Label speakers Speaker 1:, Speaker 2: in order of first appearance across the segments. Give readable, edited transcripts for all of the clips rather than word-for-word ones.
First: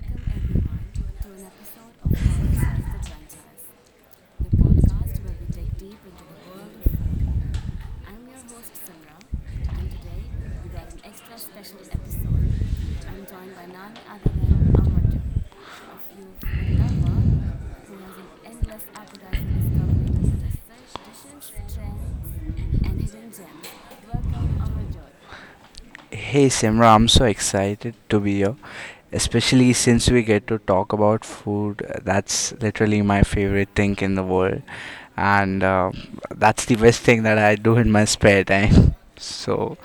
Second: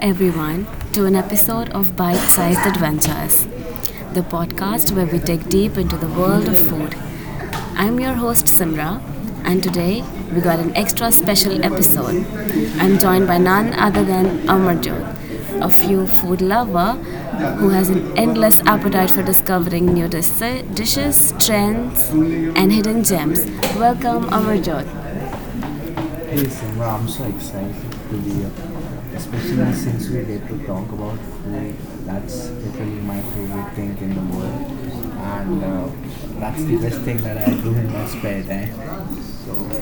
Speaker 1: everyone, to an episode of Bite Sized Adventures, the podcast where we dig deep into the world of food. I'm your host, Simra, and today we got an extra special episode. I'm joined by none other than Amarjot, a few food lover who has an endless appetite for discovering new dishes, trends, and hidden gems. Welcome, Amarjot.
Speaker 2: Hey Simra, I'm so
Speaker 1: So excited
Speaker 2: excited
Speaker 1: to
Speaker 2: to
Speaker 1: be
Speaker 2: be
Speaker 1: here,
Speaker 2: here, especially
Speaker 1: especially
Speaker 2: since
Speaker 1: since
Speaker 2: we
Speaker 1: we
Speaker 2: get
Speaker 1: get
Speaker 2: to
Speaker 1: to talk
Speaker 2: talk
Speaker 1: about
Speaker 2: about
Speaker 1: food.
Speaker 2: food.
Speaker 1: That's
Speaker 2: That's literally
Speaker 1: literally my
Speaker 2: my favorite
Speaker 1: favorite
Speaker 2: thing
Speaker 1: thing
Speaker 2: in
Speaker 1: in
Speaker 2: the
Speaker 1: the
Speaker 2: world,
Speaker 1: world,
Speaker 2: and
Speaker 1: and uh,
Speaker 2: that's the best thing that I do in my
Speaker 1: I do.
Speaker 2: spare time. So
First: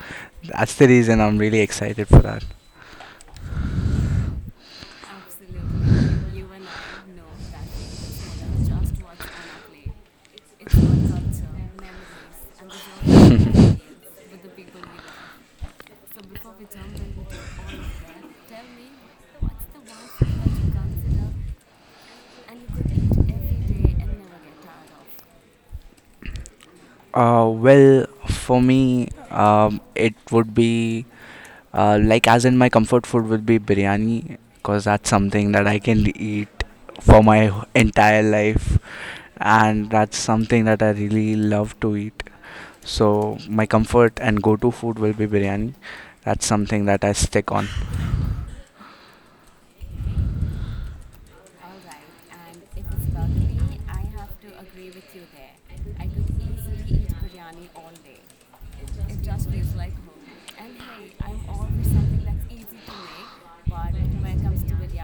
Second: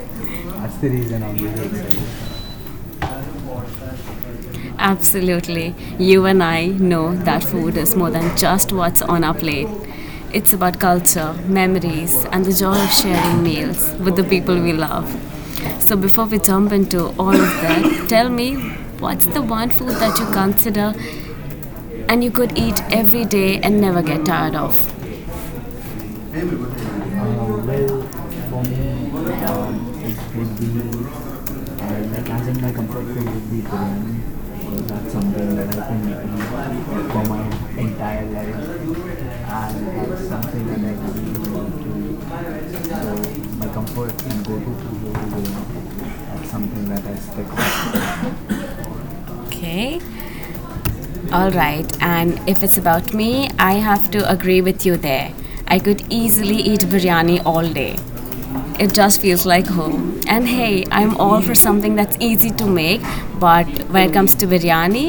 Speaker 2: that's
Speaker 1: I'm
Speaker 2: the reason I'm really excited for
Speaker 1: really
Speaker 2: that.
Speaker 1: Absolutely. You and I know that food is more than just what's on our plate. It's about culture, memories, and the joy of sharing meals with the people we love. So, before we jump into all of that, tell me, what's the one food that you consider and you could eat every day and never get tired of? Well, for
Speaker 2: For
Speaker 1: me,
Speaker 2: me,
Speaker 1: it's
Speaker 2: it would
Speaker 1: food.
Speaker 2: be like as in my comfort food would be biryani because
Speaker 1: That's
Speaker 2: that's
Speaker 1: something
Speaker 2: something that I
Speaker 1: that
Speaker 2: can eat for
Speaker 1: I
Speaker 2: my
Speaker 1: and
Speaker 2: entire life, and
Speaker 1: had
Speaker 2: that's
Speaker 1: something
Speaker 2: something that I really love to
Speaker 1: really.
Speaker 2: eat.
Speaker 1: So
Speaker 2: So my comfort and go-to food will be biryani. That's
Speaker 1: something
Speaker 2: something
Speaker 1: that
Speaker 2: that
Speaker 1: I
Speaker 2: I stick on.
Speaker 1: expected. Okay. All right. And if it's about me, I have to agree with you there. I could easily eat biryani all day. It just feels like home. And hey, I'm all for something that's easy to make, but when it comes to biryani,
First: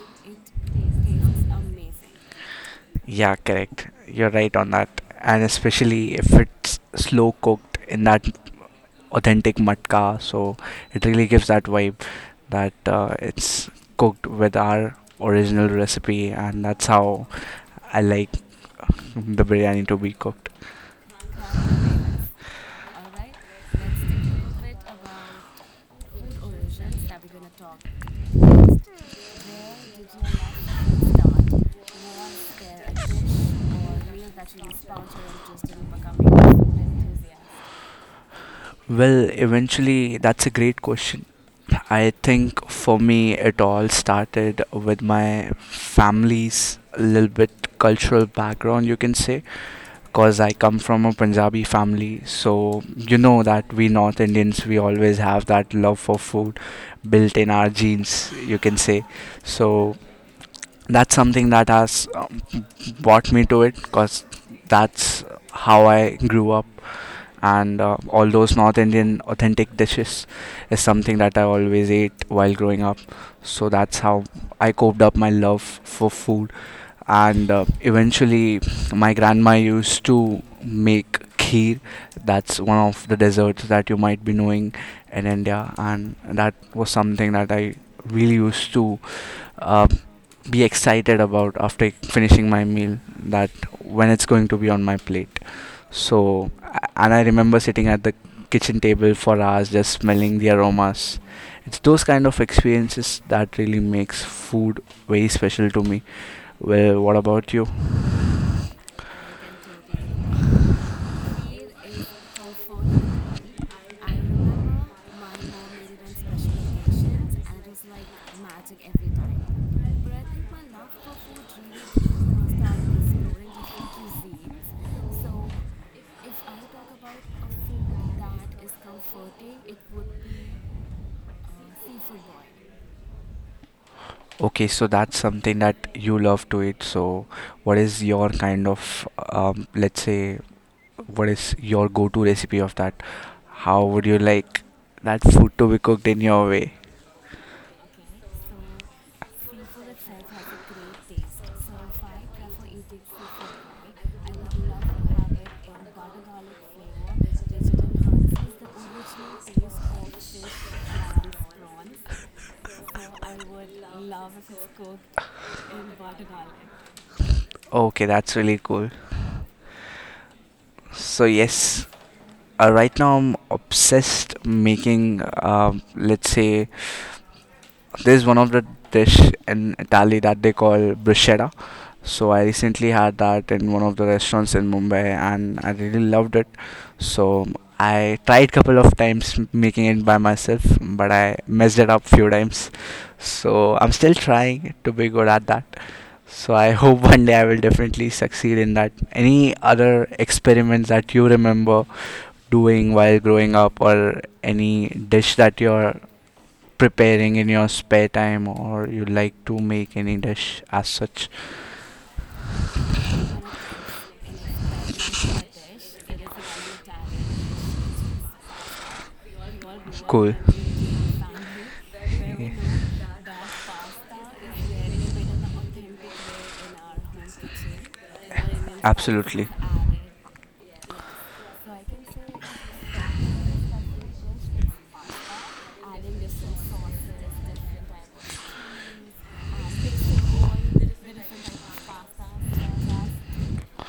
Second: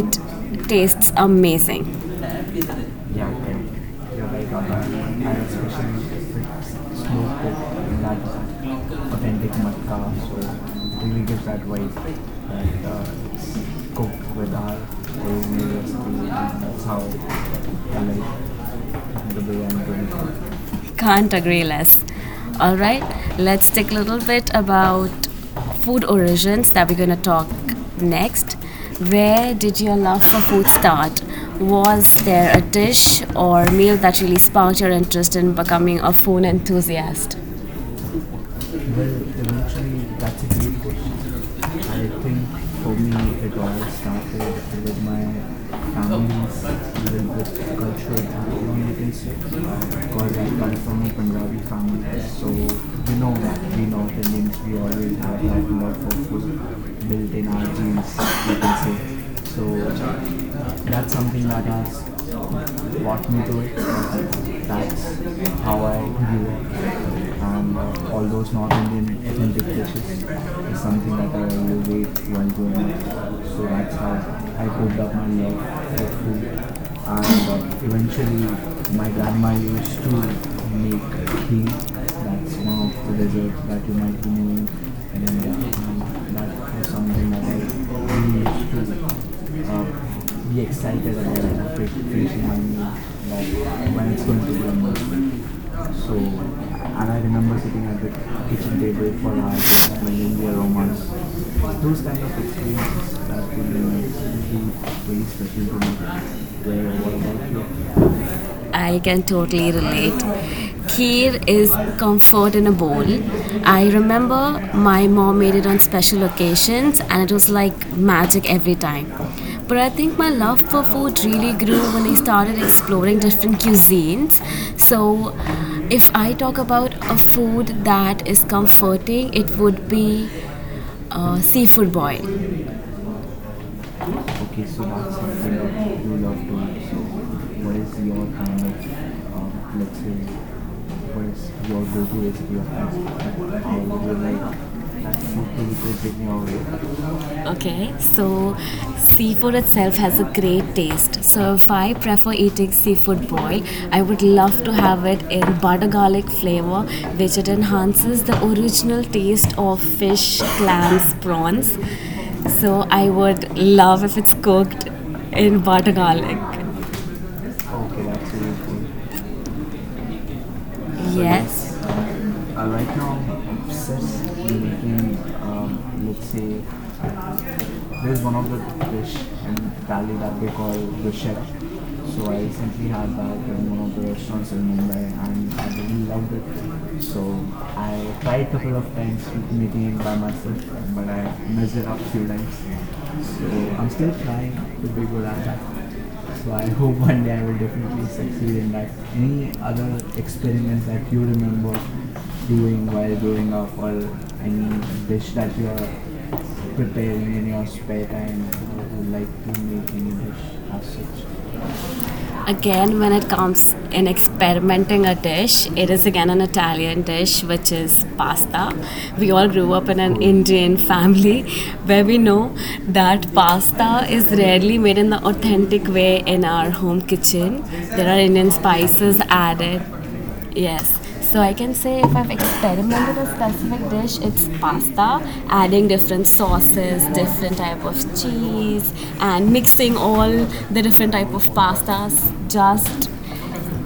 Speaker 1: it tastes amazing. Yeah,
Speaker 2: Yeah, correct. You're right on that.
Speaker 1: I
Speaker 2: And especially if it's slow cooked in that authentic matka, so it really gives that vibe that it's cooked with our original recipe, and that's how I like the biryani to be cooked.
Speaker 1: Can't agree less. All right, let's take a little bit about food origins that we're going to talk next. Where did your love for food start? Was there a dish or meal that really sparked your interest in becoming a food enthusiast? Well,
Speaker 2: Well, eventually, that's a great question. I think
Speaker 1: for
Speaker 2: for
Speaker 1: me,
Speaker 2: me,
Speaker 1: it
Speaker 2: it
Speaker 1: all
Speaker 2: all
Speaker 1: started
Speaker 2: started
Speaker 1: with
Speaker 2: with
Speaker 1: my
Speaker 2: my
Speaker 1: family's,
Speaker 2: family's little
Speaker 1: with the
Speaker 2: bit
Speaker 1: cultural
Speaker 2: cultural background,
Speaker 1: background, you
Speaker 2: you
Speaker 1: can
Speaker 2: can
Speaker 1: say,
Speaker 2: say,
Speaker 1: because
Speaker 2: because I
Speaker 1: I come
Speaker 2: come from
Speaker 1: from
Speaker 2: a
Speaker 1: a Punjabi
Speaker 2: Punjabi
Speaker 1: family,
Speaker 2: family.
Speaker 1: so
Speaker 2: So,
Speaker 1: you
Speaker 2: you
Speaker 1: know
Speaker 2: know
Speaker 1: that
Speaker 2: that we
Speaker 1: we know
Speaker 2: North
Speaker 1: Indians,
Speaker 2: Indians,
Speaker 1: we
Speaker 2: we
Speaker 1: always
Speaker 2: always
Speaker 1: have
Speaker 2: have
Speaker 1: that
Speaker 2: that
Speaker 1: love
Speaker 2: love for
Speaker 1: for
Speaker 2: food built
Speaker 1: food
Speaker 2: in our
Speaker 1: margins,
Speaker 2: genes,
Speaker 1: you
Speaker 2: you
Speaker 1: can
Speaker 2: can say.
Speaker 1: say. So
Speaker 2: So,
Speaker 1: that's
Speaker 2: that's
Speaker 1: some
Speaker 2: something that has
Speaker 1: what.
Speaker 2: brought me to it because that's
Speaker 1: That's how
Speaker 2: how I grew up. And all those North Indian
Speaker 1: um
Speaker 2: authentic
Speaker 1: identification
Speaker 2: dishes is
Speaker 1: is,
Speaker 2: something that I
Speaker 1: the
Speaker 2: always
Speaker 1: way
Speaker 2: ate
Speaker 1: one
Speaker 2: while growing up.
Speaker 1: going. So
Speaker 2: So,
Speaker 1: that's
Speaker 2: that's
Speaker 1: how
Speaker 2: how
Speaker 1: I
Speaker 2: I coped up my
Speaker 1: love
Speaker 2: love
Speaker 1: for
Speaker 2: for
Speaker 1: food,
Speaker 2: food
Speaker 1: and
Speaker 2: and
Speaker 1: uh, it really
Speaker 2: eventually
Speaker 1: my
Speaker 2: my grandma used to
Speaker 1: to
Speaker 2: make
Speaker 1: make tea.
Speaker 2: kheer.
Speaker 1: That's
Speaker 2: That's one
Speaker 1: not
Speaker 2: of the
Speaker 1: the dessert
Speaker 2: desserts
Speaker 1: that
Speaker 2: that
Speaker 1: you
Speaker 2: you
Speaker 1: might
Speaker 2: might
Speaker 1: be
Speaker 2: be
Speaker 1: new
Speaker 2: knowing in
Speaker 1: in India,
Speaker 2: India,
Speaker 1: and
Speaker 2: and
Speaker 1: um,
Speaker 2: that
Speaker 1: that
Speaker 2: was
Speaker 1: is something
Speaker 2: something
Speaker 1: that
Speaker 2: that I
Speaker 1: I
Speaker 2: really used
Speaker 1: need
Speaker 2: to
Speaker 1: to
Speaker 2: uh,
Speaker 1: be
Speaker 2: be
Speaker 1: excited,
Speaker 2: excited
Speaker 1: and
Speaker 2: about
Speaker 1: a
Speaker 2: after
Speaker 1: bit
Speaker 2: finishing
Speaker 1: my
Speaker 2: my
Speaker 1: new,
Speaker 2: meal, that
Speaker 1: like
Speaker 2: when
Speaker 1: when it's
Speaker 2: it's
Speaker 1: going
Speaker 2: going
Speaker 1: to
Speaker 2: to
Speaker 1: be
Speaker 2: be
Speaker 1: a
Speaker 2: on my plate.
Speaker 1: movie. So
Speaker 2: So And I
Speaker 1: and
Speaker 2: remember sitting
Speaker 1: a
Speaker 2: at the kitchen
Speaker 1: kitchen table
Speaker 2: table
Speaker 1: for
Speaker 2: for hours,
Speaker 1: us
Speaker 2: just
Speaker 1: when in
Speaker 2: smelling the
Speaker 1: the.
Speaker 2: aromas. It's
Speaker 1: Those
Speaker 2: those kind of
Speaker 1: things
Speaker 2: experiences
Speaker 1: that
Speaker 2: that
Speaker 1: will
Speaker 2: really makes
Speaker 1: be
Speaker 2: food
Speaker 1: very
Speaker 2: very
Speaker 1: special
Speaker 2: special to me.
Speaker 1: to
Speaker 2: Well, what about
Speaker 1: me.
Speaker 2: you?
Speaker 1: Yeah. I can totally relate. Kheer is comfort in a bowl. I remember my mom made it on special occasions and it was like magic every time. But I think my love for food really grew when I started exploring different cuisines. So, if I talk about a food that is comforting, it would be seafood boil.
Speaker 2: Okay,
Speaker 1: Okay,
Speaker 2: so
Speaker 1: so
Speaker 2: that's
Speaker 1: that's
Speaker 2: something
Speaker 1: something
Speaker 2: that
Speaker 1: that
Speaker 2: you
Speaker 1: you love
Speaker 2: love to eat.
Speaker 1: doing. So,
Speaker 2: So, what
Speaker 1: what is
Speaker 2: is your
Speaker 1: your kind
Speaker 2: kind of,
Speaker 1: of
Speaker 2: let's say, what
Speaker 1: pues.
Speaker 2: is your go-to recipe of that? How would you like that food to be cooked in your way?
Speaker 1: Okay, so seafood itself has a great taste. So if I prefer eating seafood boiled, I would love to have it in butter garlic flavor, which it enhances the original taste of fish, clams, prawns. So I would love if it's cooked in butter garlic.
Speaker 2: Okay, that's really cool.
Speaker 1: So,
Speaker 2: So
Speaker 1: yes.
Speaker 2: yes, right now I'm
Speaker 1: Obsessed
Speaker 2: obsessed making,
Speaker 1: looking
Speaker 2: let's
Speaker 1: looks.
Speaker 2: say, there's one of the dish in Italy that they call bruschetta. So
Speaker 1: So
Speaker 2: I recently had that in
Speaker 1: I'm
Speaker 2: one of the
Speaker 1: not
Speaker 2: restaurants
Speaker 1: as a
Speaker 2: in Mumbai
Speaker 1: Mumbai
Speaker 2: and
Speaker 1: and
Speaker 2: I really loved it.
Speaker 1: I believe so.
Speaker 2: So I tried couple of times making it by myself, but I messed it up few times. So I'm still trying to be good at that. So I hope one day I will definitely
Speaker 1: It's
Speaker 2: succeed
Speaker 1: actually
Speaker 2: in that. Any other experiments that you remember
Speaker 1: doing
Speaker 2: doing
Speaker 1: what,
Speaker 2: while growing up, or
Speaker 1: I mean,
Speaker 2: any
Speaker 1: they,
Speaker 2: dish that you're preparing in your spare time, or
Speaker 1: and
Speaker 2: you
Speaker 1: would
Speaker 2: like
Speaker 1: like
Speaker 2: to
Speaker 1: to make
Speaker 2: make any
Speaker 1: any
Speaker 2: dish as such?
Speaker 1: such. Again, when it comes in experimenting a dish, it is again an Italian dish, which is pasta. We all grew up in an
Speaker 2: Cool.
Speaker 1: Indian family where we
Speaker 2: Yeah.
Speaker 1: know that pasta is rarely made in the authentic way in our home kitchen. There are Indian spices
Speaker 2: Absolutely.
Speaker 1: added. Yes, so I can say if I've experimented a specific dish, it's pasta, adding different sauces, different type of cheese, and mixing all the different type of pastas, just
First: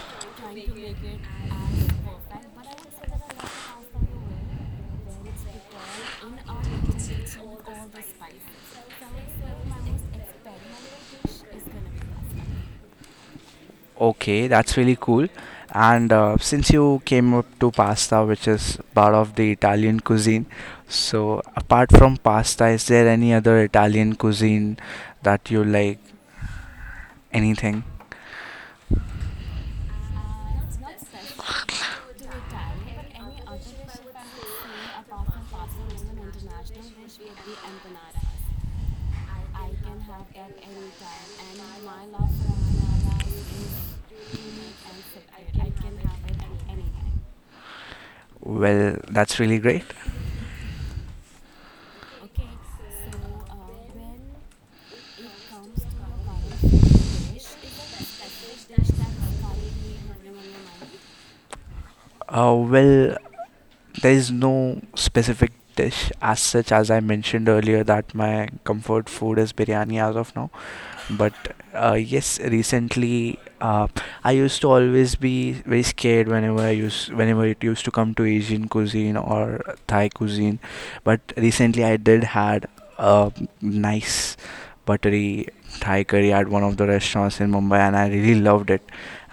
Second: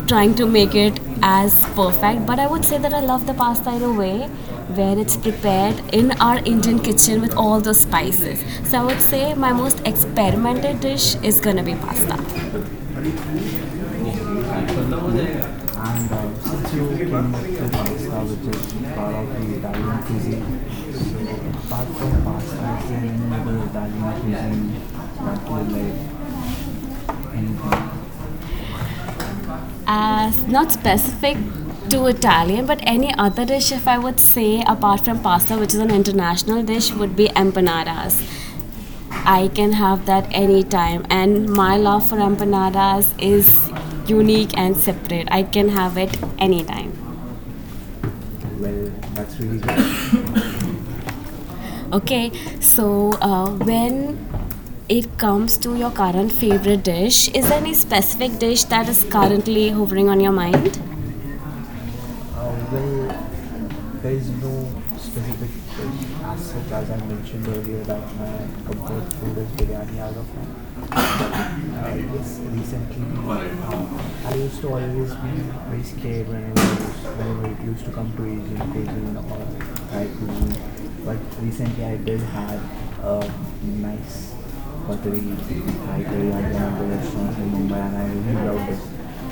Speaker 1: trying to make it as perfect. But I would say that I love the pasta in a way where it's prepared in our Indian kitchen with all the spices. So I would say my most experimented dish is gonna be pasta.
Speaker 2: Okay, that's really cool. And since you came up to pasta, which is part of the Italian cuisine, so apart from pasta, is there any other Italian cuisine that you like? Anything?
Speaker 1: As not specific to Italian, but any other dish, if I would say, apart from pasta, which is an international dish, would be empanadas. I can have that anytime, and my love for empanadas is unique and separate. I can have it anytime.
Speaker 2: Well, that's really great.
Speaker 1: Okay, so when it comes to your current favorite dish, is there any specific dish that is currently hovering on your mind?
Speaker 2: Uh, well, there is no specific dish as such, as I mentioned earlier, that my comfort food is biryani as of now. But yes, recently I used to always be very scared whenever I used whenever it used to come to Asian cuisine or Thai cuisine. But recently I did had a
Speaker 1: Nice.
Speaker 2: nice buttery Thai curry at one of the
Speaker 1: Congratulations
Speaker 2: restaurants in
Speaker 1: in
Speaker 2: Mumbai, and
Speaker 1: Mumbai.
Speaker 2: I really
Speaker 1: And
Speaker 2: loved it.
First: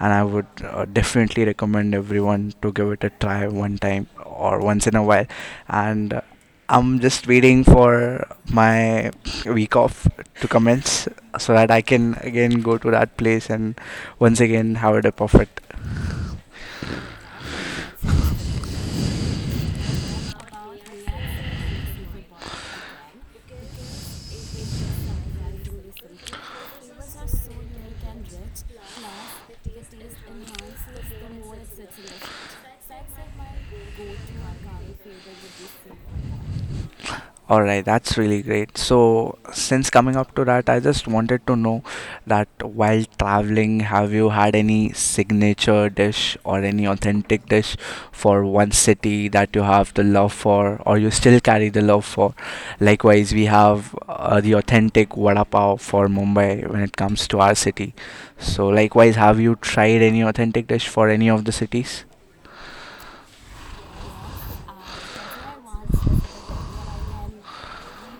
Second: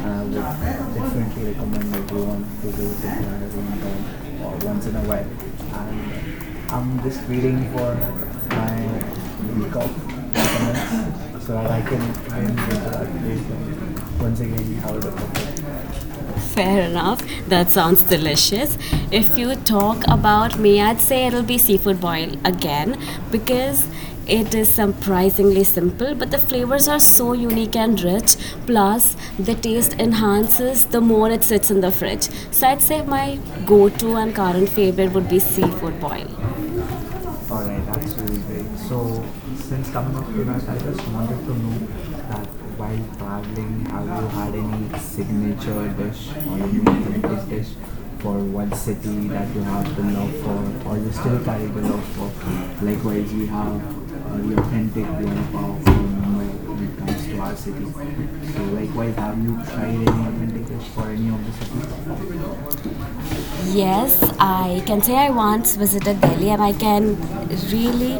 Speaker 2: And I
Speaker 1: would, I
Speaker 2: would definitely
Speaker 1: would
Speaker 2: recommend
Speaker 1: recommend everyone
Speaker 2: everyone
Speaker 1: to
Speaker 2: to give
Speaker 1: visit
Speaker 2: it a try one
Speaker 1: that
Speaker 2: time or once in a while. And I'm just waiting for my week off to commence so that I can again go to that place and
Speaker 1: one
Speaker 2: once again have it a perfect.
Speaker 1: time. Fair enough. That sounds delicious. If you talk about me, I'd say it'll be seafood boil again because it is surprisingly simple, but the flavors are so unique and rich. Plus, the taste enhances the more it sits in the fridge. So, I'd say my go to and current favorite would be seafood boil.
Speaker 2: All right, that's really great. So, since coming up to that, I just wanted to know that while traveling, have you had any signature dish or any authentic dish for one city that you have the love for or you still carry the love for? Likewise, we have the authentic vada pav for Mumbai when it comes to our city. So, likewise, have you tried any authentic dish for any of the cities?
Speaker 1: Yes, I can say I once visited Delhi, and I can really,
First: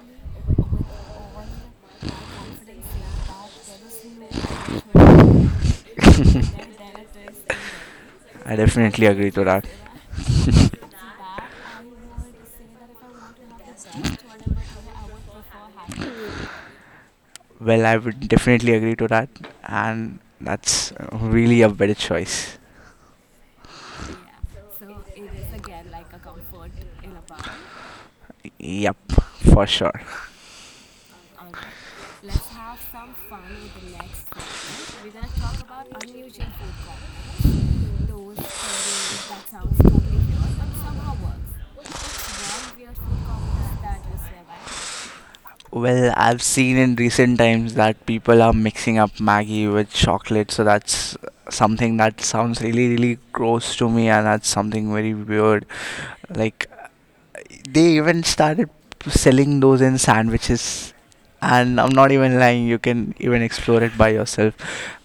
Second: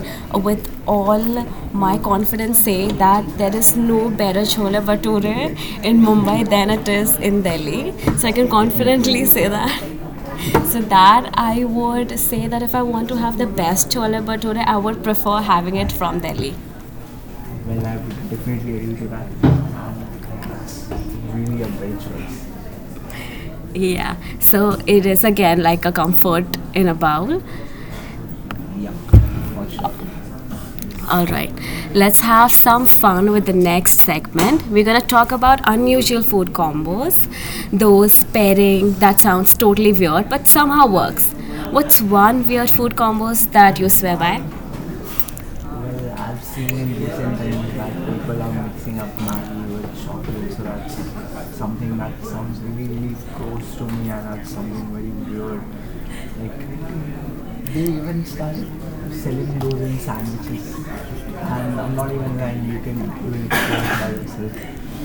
Speaker 1: with all my confidence, say that there is no better chola bhature in Mumbai than it is in Delhi. So I can
Speaker 2: I definitely
Speaker 1: confidently
Speaker 2: agree to
Speaker 1: say
Speaker 2: that.
Speaker 1: that. So that I would say that if I want to have the best chola bhature, I would prefer having it from Delhi.
Speaker 2: Well, I would definitely agree to that, and that's really a better choice.
Speaker 1: Yeah, so it is again like a comfort in a bowl.
Speaker 2: Yep, for sure.
Speaker 1: All right, let's have some fun with the next segment. We're gonna talk about unusual food combos, those pairing that sounds totally weird but somehow works. What's one weird food combos that you swear by?
Speaker 2: Well, I've seen in recent times that people are mixing up Maggie with chocolate, so that's something that sounds really, really gross to me, and that's something very weird. Like,
Speaker 1: Ask
Speaker 2: they even started selling those in sandwiches, and I'm not even lying, you can even explore it by yourself.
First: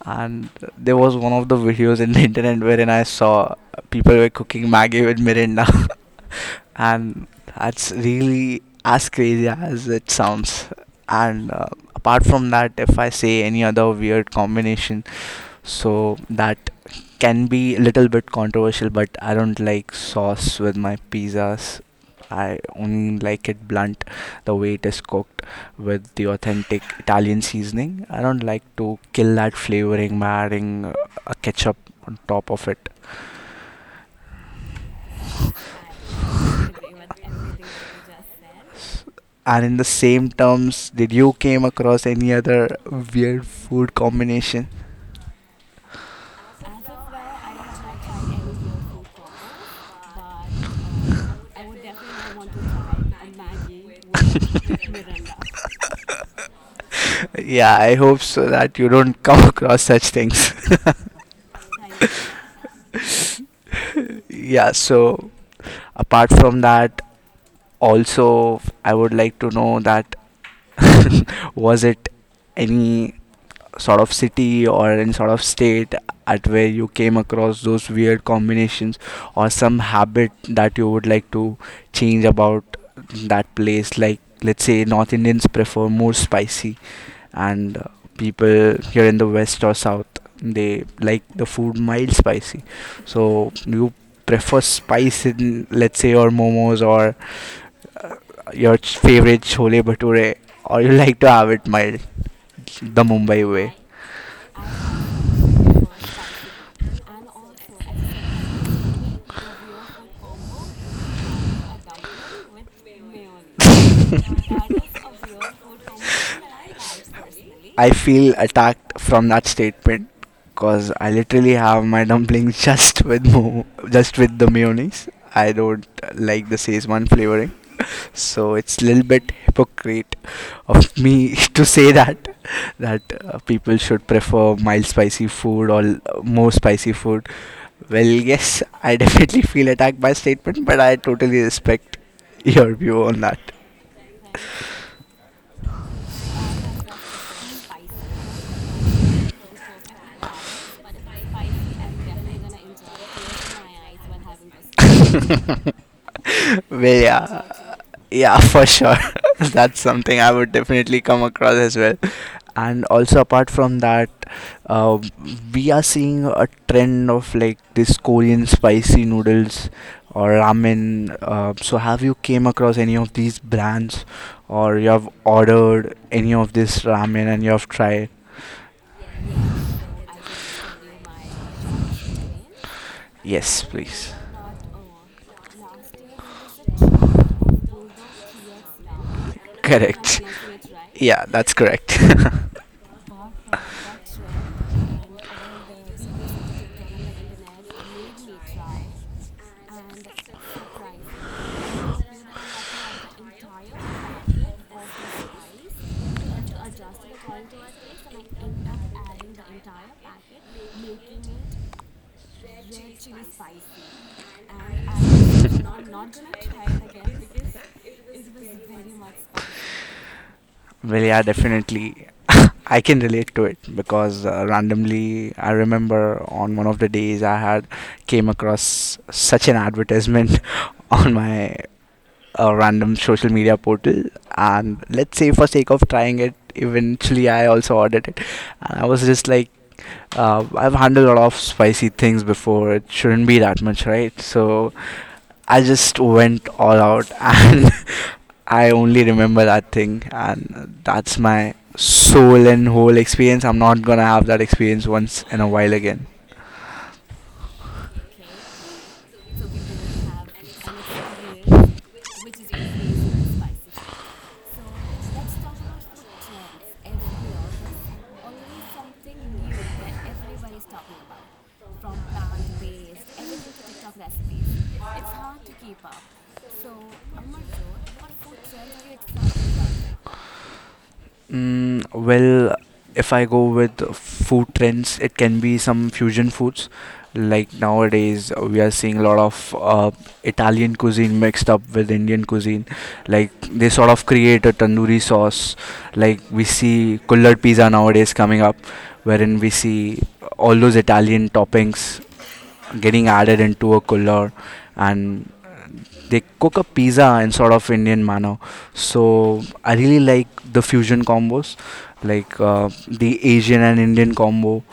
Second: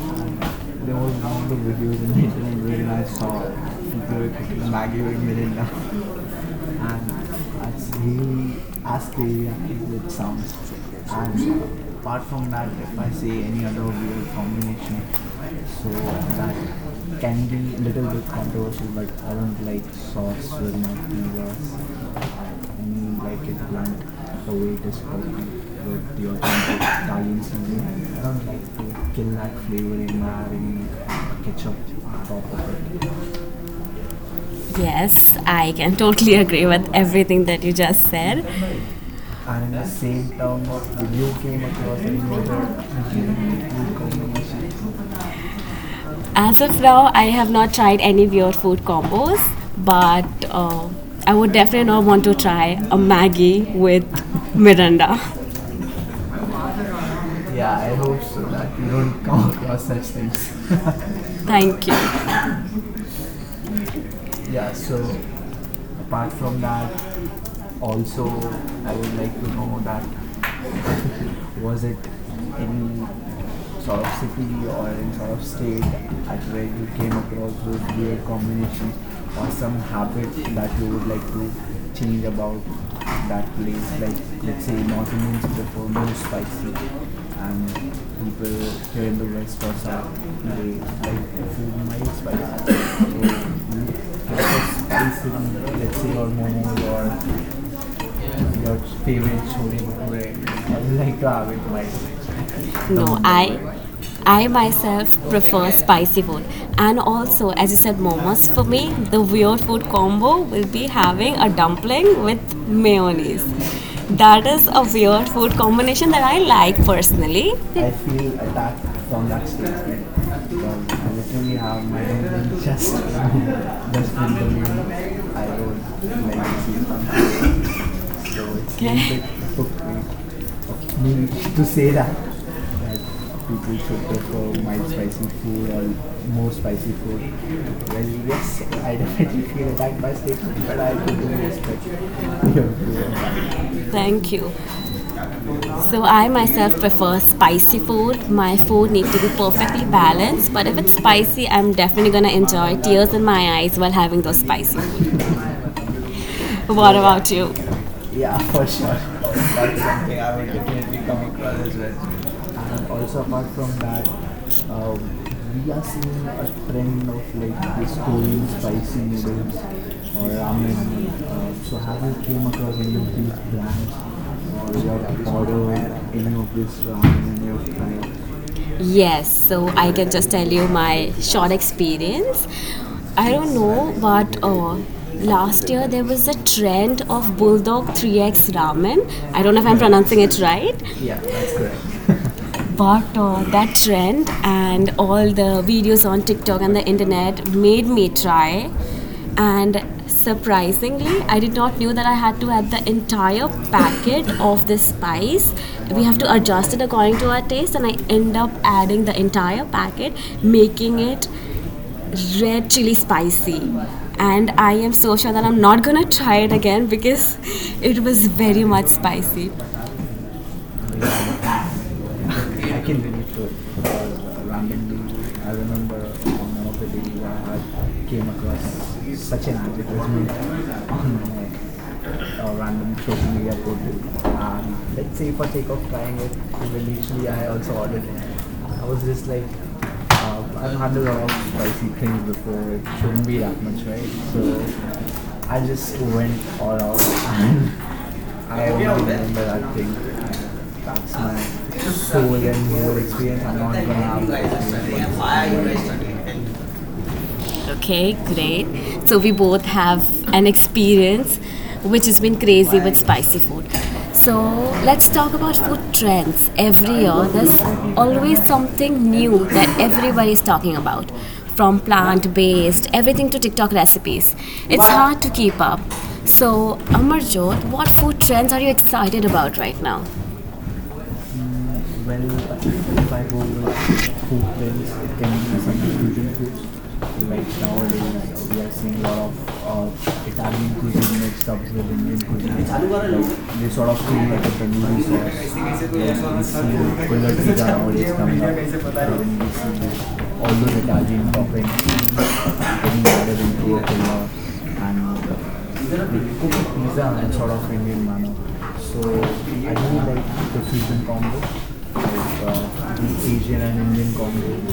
Speaker 2: And there was one of the videos in the internet wherein I saw people were cooking Maggie with Mirinda, and that's really as crazy as
Speaker 1: the
Speaker 2: it
Speaker 1: sounds.
Speaker 2: sounds. And
Speaker 1: And apart
Speaker 2: apart
Speaker 1: from
Speaker 2: from
Speaker 1: that,
Speaker 2: that, if
Speaker 1: if I
Speaker 2: I
Speaker 1: say
Speaker 2: say any
Speaker 1: any other
Speaker 2: other
Speaker 1: weird
Speaker 2: weird
Speaker 1: combination,
Speaker 2: combination,
Speaker 1: so
Speaker 2: so
Speaker 1: that
Speaker 2: that
Speaker 1: can
Speaker 2: can
Speaker 1: be
Speaker 2: be
Speaker 1: a
Speaker 2: a
Speaker 1: little
Speaker 2: little bit
Speaker 1: bit controversial,
Speaker 2: controversial,
Speaker 1: but
Speaker 2: but
Speaker 1: I
Speaker 2: I don't
Speaker 1: don't like
Speaker 2: like
Speaker 1: sauce
Speaker 2: sauce
Speaker 1: or
Speaker 2: with my
Speaker 1: flavors.
Speaker 2: pizzas.
Speaker 1: I
Speaker 2: I
Speaker 1: don't
Speaker 2: only like
Speaker 1: like
Speaker 2: it blunt,
Speaker 1: it the
Speaker 2: the way
Speaker 1: way
Speaker 2: it
Speaker 1: it
Speaker 2: is
Speaker 1: is
Speaker 2: cooked with the
Speaker 1: cooked.
Speaker 2: authentic Italian
Speaker 1: Italian
Speaker 2: seasoning. I
Speaker 1: season.
Speaker 2: don't like to kill that flavoring by adding a ketchup on top of it.
Speaker 1: Yes, I can totally agree with everything that you just said.
Speaker 2: And in the same terms, did you came across any other weird food combination?
Speaker 1: As of now, I have not tried any weird food combos, but I would definitely not want to try a Maggie with Miranda.
Speaker 2: Yeah, I hope so that you don't come across such things.
Speaker 1: Thank you.
Speaker 2: Yeah, so apart from that, also, I would like to know that was it any sort of city or any sort of state at where you came across those weird combinations, or some habit
Speaker 1: that
Speaker 2: that you would like to change about
Speaker 1: that
Speaker 2: that place? Like, let's say North Indians prefer more spicy, and people here in the west or south, they like the food mild spicy.
Speaker 1: spice.
Speaker 2: So you prefer spice in, let's say, your momos or your favorite chole bhature, or you like to have it mild, the
Speaker 1: No,
Speaker 2: Mumbai way?
Speaker 1: I myself prefer spicy food. And also, as you said, momos, for me, the weird food combo will be having a dumpling with mayonnaise. That is a weird food combination that I like personally.
Speaker 2: I feel attacked from that statement because I literally have my dumplings just with the mayonnaise. I don't like the szechuan flavoring, so it's a little bit hypocrite of me to say that people should prefer mild spicy food or more spicy food. Well, yes, I definitely feel attacked by statement, but I totally respect your view on that.
Speaker 1: Thank you. So I myself prefer spicy food. My food needs to be perfectly balanced, but if it's spicy, I'm definitely gonna enjoy tears in my eyes while having those spicy food. What
Speaker 2: Well,
Speaker 1: about
Speaker 2: yeah.
Speaker 1: you?
Speaker 2: Yeah, for sure. That's something I would definitely come across as well. And also, apart from that, uh, we are seeing a trend of like this
Speaker 1: Like
Speaker 2: Korean
Speaker 1: Korean spicy
Speaker 2: spicy
Speaker 1: noodles
Speaker 2: noodles or
Speaker 1: or
Speaker 2: ramen.
Speaker 1: ramen. Uh,
Speaker 2: So
Speaker 1: so
Speaker 2: have
Speaker 1: have
Speaker 2: you
Speaker 1: you
Speaker 2: came
Speaker 1: came across
Speaker 2: across any
Speaker 1: any
Speaker 2: of
Speaker 1: of
Speaker 2: these
Speaker 1: these brands
Speaker 2: brands, or
Speaker 1: or
Speaker 2: you
Speaker 1: your
Speaker 2: have ordered any of this ramen and you
Speaker 1: ramen?
Speaker 2: have tried?
Speaker 1: Yes, so I can just tell you my short experience. I don't
Speaker 2: Yes,
Speaker 1: know,
Speaker 2: please.
Speaker 1: but last year there was a trend of Bulldog 3x ramen. I don't know if I'm pronouncing
Speaker 2: Correct.
Speaker 1: it right.
Speaker 2: Yeah, that's correct.
Speaker 1: Embarked on that trend and all the videos on TikTok and the internet made me try. And surprisingly, I did not knew that I had to add the entire packet of this spice. We have to adjust it according to our taste, and I end up adding the entire packet, making it red chili spicy. And I am so sure that I'm not gonna try it again because it was very much spicy.
Speaker 2: Well, yeah, definitely. I
Speaker 1: I
Speaker 2: can
Speaker 1: can relate
Speaker 2: relate
Speaker 1: to
Speaker 2: to
Speaker 1: it
Speaker 2: it
Speaker 1: because
Speaker 2: because
Speaker 1: randomly
Speaker 2: randomly
Speaker 1: I
Speaker 2: I
Speaker 1: remember
Speaker 2: remember
Speaker 1: on
Speaker 2: on
Speaker 1: one
Speaker 2: one
Speaker 1: of
Speaker 2: of
Speaker 1: the
Speaker 2: the
Speaker 1: days
Speaker 2: days
Speaker 1: I
Speaker 2: I had
Speaker 1: had
Speaker 2: came
Speaker 1: came across
Speaker 2: across
Speaker 1: such
Speaker 2: such an
Speaker 1: an advertisement
Speaker 2: advertisement on
Speaker 1: on
Speaker 2: my
Speaker 1: my
Speaker 2: random
Speaker 1: random
Speaker 2: social
Speaker 1: social media
Speaker 2: media portal.
Speaker 1: portal.
Speaker 2: And
Speaker 1: And
Speaker 2: let's
Speaker 1: let's
Speaker 2: say
Speaker 1: say
Speaker 2: for sake of trying it, eventually I also
Speaker 1: I ordered
Speaker 2: ordered it.
Speaker 1: it.
Speaker 2: And I
Speaker 1: I
Speaker 2: was
Speaker 1: was
Speaker 2: just
Speaker 1: just like,
Speaker 2: like, I've
Speaker 1: I've had a
Speaker 2: handled a lot
Speaker 1: lot of
Speaker 2: of spicy
Speaker 1: spicy
Speaker 2: things
Speaker 1: things before,
Speaker 2: before,
Speaker 1: it
Speaker 2: it
Speaker 1: shouldn't
Speaker 2: shouldn't
Speaker 1: be
Speaker 2: be
Speaker 1: that
Speaker 2: that
Speaker 1: much,
Speaker 2: much,
Speaker 1: right?
Speaker 2: right? So
Speaker 1: So
Speaker 2: I just went all
Speaker 1: all
Speaker 2: out,
Speaker 1: out.
Speaker 2: and
Speaker 1: I
Speaker 2: I
Speaker 1: only
Speaker 2: only
Speaker 1: remember
Speaker 2: remember that
Speaker 1: that
Speaker 2: thing,
Speaker 1: thing.
Speaker 2: and that's my soul and whole experience. I'm not gonna have that experience once in a while again.
Speaker 1: Okay, great. So we both have an experience which has been crazy with spicy food. So let's talk about food trends. Every year, there's always something new that everybody is talking about, from plant based, everything to TikTok recipes. It's hard to keep up. So, Amarjot, what food trends are you excited about right now?
Speaker 2: Mm, well, if I go with food
Speaker 1: Then
Speaker 2: trends, it
Speaker 1: it can
Speaker 2: can be
Speaker 1: be some
Speaker 2: some fusion
Speaker 1: confusion
Speaker 2: foods.
Speaker 1: and
Speaker 2: Like nowadays, we are seeing a lot of Italian cuisine mixed up with Indian cuisine. Like they sort of create a tandoori sauce. Like we see collard pizza nowadays coming up, wherein we see all those Italian toppings getting added into a collard, and they cook a pizza in sort of Indian manner. So I really like the fusion combos, like the Asian and Indian combo,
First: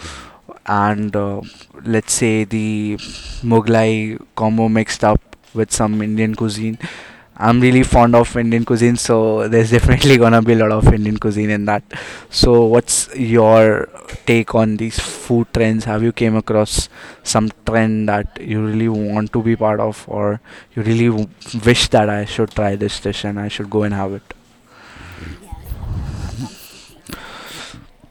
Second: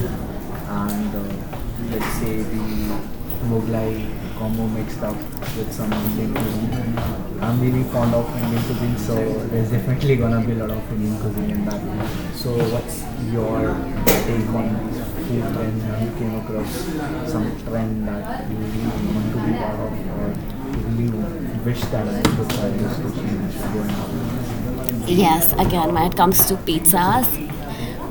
Speaker 2: and
Speaker 1: let's
Speaker 2: let's
Speaker 1: say
Speaker 2: say the Mughlai combo mixed up with
Speaker 1: some.
Speaker 2: some Indian cuisine. I'm really fond of Indian cuisine, so there's definitely gonna be a lot of Indian cuisine in that. So, what's your take on these food trends? Have you came across some trend that you really want to be part of, or you really wish that I should try this dish and I should go and have it?
Speaker 1: Yes, again, when it comes to pizzas,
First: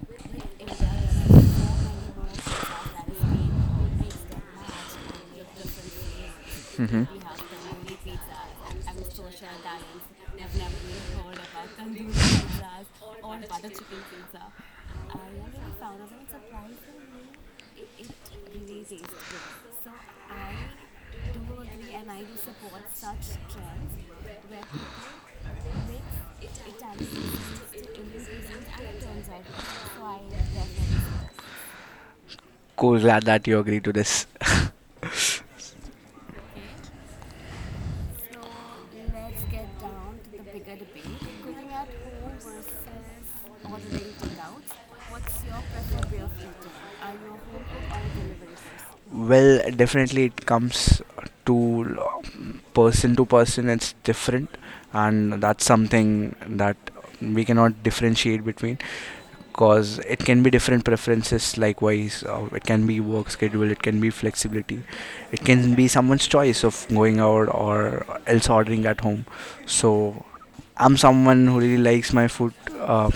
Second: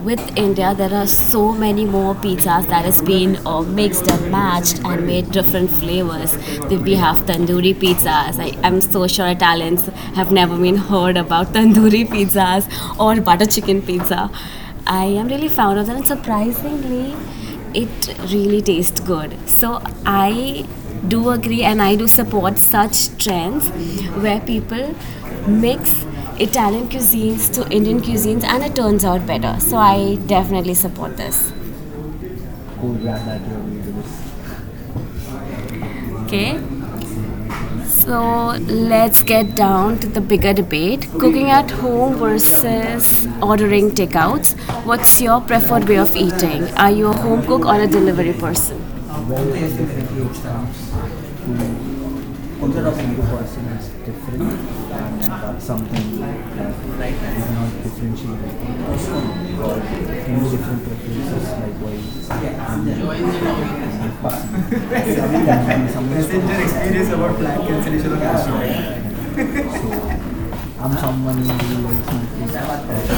Speaker 1: with India, there are so many more pizzas that has been mixed and matched and made different flavors. Then we have tandoori pizzas. I'm so sure Italians have never been heard about tandoori pizzas or butter chicken pizza. I am really fond of them, and surprisingly, it really tastes good. So I do agree, and I do support such trends where people mix Italian cuisines to Indian cuisines, and it turns out better. So I definitely support this.
Speaker 2: Cool, glad that you agree to this.
Speaker 1: Really. Okay. So let's get down to the bigger debate, cooking at home versus ordering takeouts. What's your preferred way of eating? Are you a home cook or a delivery person?
Speaker 2: Well, definitely it comes
Speaker 1: um,
Speaker 2: to, person to person
Speaker 1: It's
Speaker 2: it's
Speaker 1: different,
Speaker 2: different,
Speaker 1: and
Speaker 2: and
Speaker 1: that's
Speaker 2: that's
Speaker 1: something
Speaker 2: something
Speaker 1: like that
Speaker 2: that
Speaker 1: we
Speaker 2: we cannot
Speaker 1: cannot
Speaker 2: differentiate between,
Speaker 1: differentiate, or
Speaker 2: because it can
Speaker 1: any
Speaker 2: be
Speaker 1: different
Speaker 2: different
Speaker 1: preferences,
Speaker 2: preferences.
Speaker 1: like why
Speaker 2: Likewise, it can be work
Speaker 1: someone,
Speaker 2: schedule, it can be flexibility,
Speaker 1: someone
Speaker 2: it can be someone's
Speaker 1: Messenger
Speaker 2: choice of
Speaker 1: experience
Speaker 2: going
Speaker 1: about
Speaker 2: out
Speaker 1: black
Speaker 2: or
Speaker 1: cancellation of
Speaker 2: else
Speaker 1: Astro. So
Speaker 2: ordering at home. So I'm
Speaker 1: one
Speaker 2: someone
Speaker 1: is
Speaker 2: who really likes my
Speaker 1: like
Speaker 2: food uh,
Speaker 1: to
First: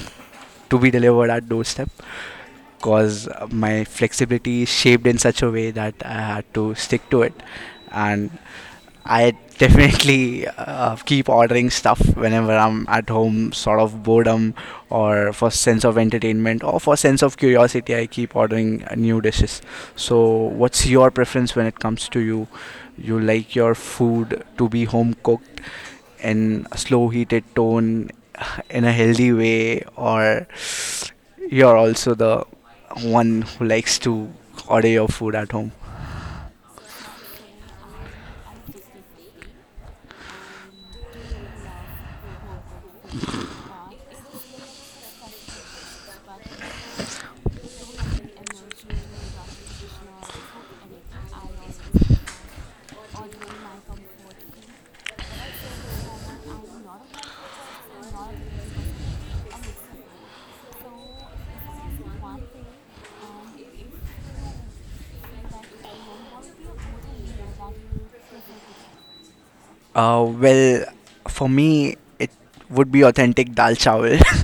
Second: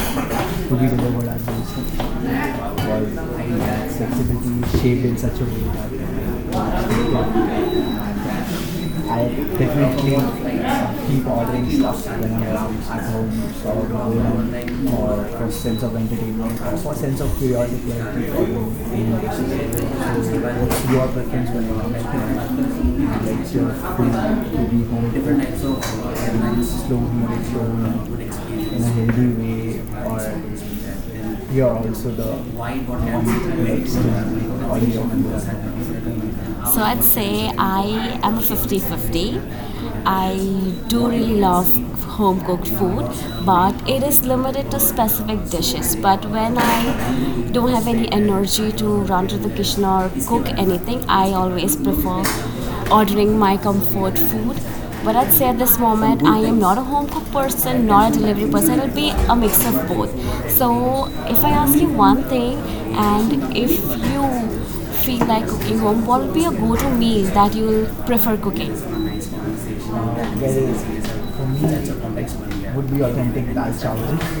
Speaker 2: to
Speaker 1: be
Speaker 2: be
Speaker 1: developed,
Speaker 2: delivered
Speaker 1: was
Speaker 2: at
Speaker 1: the
Speaker 2: doorstep
Speaker 1: system,
Speaker 2: because my
Speaker 1: while
Speaker 2: flexibility is
Speaker 1: flexibility shape,
Speaker 2: shaped in such a way that I had to stick to it. And
Speaker 1: I
Speaker 2: I
Speaker 1: definitely
Speaker 2: definitely
Speaker 1: keep
Speaker 2: keep ordering
Speaker 1: ordering
Speaker 2: stuff
Speaker 1: stuff when I'm
Speaker 2: whenever I'm at
Speaker 1: at home,
Speaker 2: home,
Speaker 1: so
Speaker 2: sort
Speaker 1: going
Speaker 2: of
Speaker 1: out
Speaker 2: boredom
Speaker 1: or evening
Speaker 2: or
Speaker 1: or
Speaker 2: for sense of entertainment or for
Speaker 1: so.
Speaker 2: sense of curiosity. I keep ordering new dishes. So,
Speaker 1: Like,
Speaker 2: what's
Speaker 1: what's your
Speaker 2: your
Speaker 1: preference
Speaker 2: preference
Speaker 1: when
Speaker 2: when
Speaker 1: you're
Speaker 2: it
Speaker 1: at
Speaker 2: comes to you?
Speaker 1: home?
Speaker 2: You
Speaker 1: Like it's
Speaker 2: like
Speaker 1: your
Speaker 2: your
Speaker 1: food
Speaker 2: food to
Speaker 1: to
Speaker 2: be
Speaker 1: be home
Speaker 2: home
Speaker 1: different
Speaker 2: cooked
Speaker 1: types of
Speaker 2: in a slow heated
Speaker 1: slowly
Speaker 2: tone
Speaker 1: shown in
Speaker 2: in
Speaker 1: a
Speaker 2: a
Speaker 1: healthy
Speaker 2: healthy way,
Speaker 1: way
Speaker 2: or
Speaker 1: or you're
Speaker 2: you're
Speaker 1: also
Speaker 2: also
Speaker 1: the
Speaker 2: the
Speaker 1: one
Speaker 2: one
Speaker 1: who
Speaker 2: who
Speaker 1: makes
Speaker 2: likes to order your food
Speaker 1: the
Speaker 2: at home?
Speaker 1: the so I'd say I am a 50-50. I do really love home cooked food, but it is limited to specific dishes. But when I don't have any energy to run to the kitchen or cook anything, I always prefer ordering my comfort food. But I'd say at this moment, I am not a home cook person, not a delivery person. It'll be a mix of both. So if I ask you one thing, and if you feel like cooking home, what would be a go-to meal that you'll prefer cooking?
Speaker 2: Well,
Speaker 1: Well, for
Speaker 2: for me it
Speaker 1: me,
Speaker 2: would
Speaker 1: would
Speaker 2: be authentic dal chawal.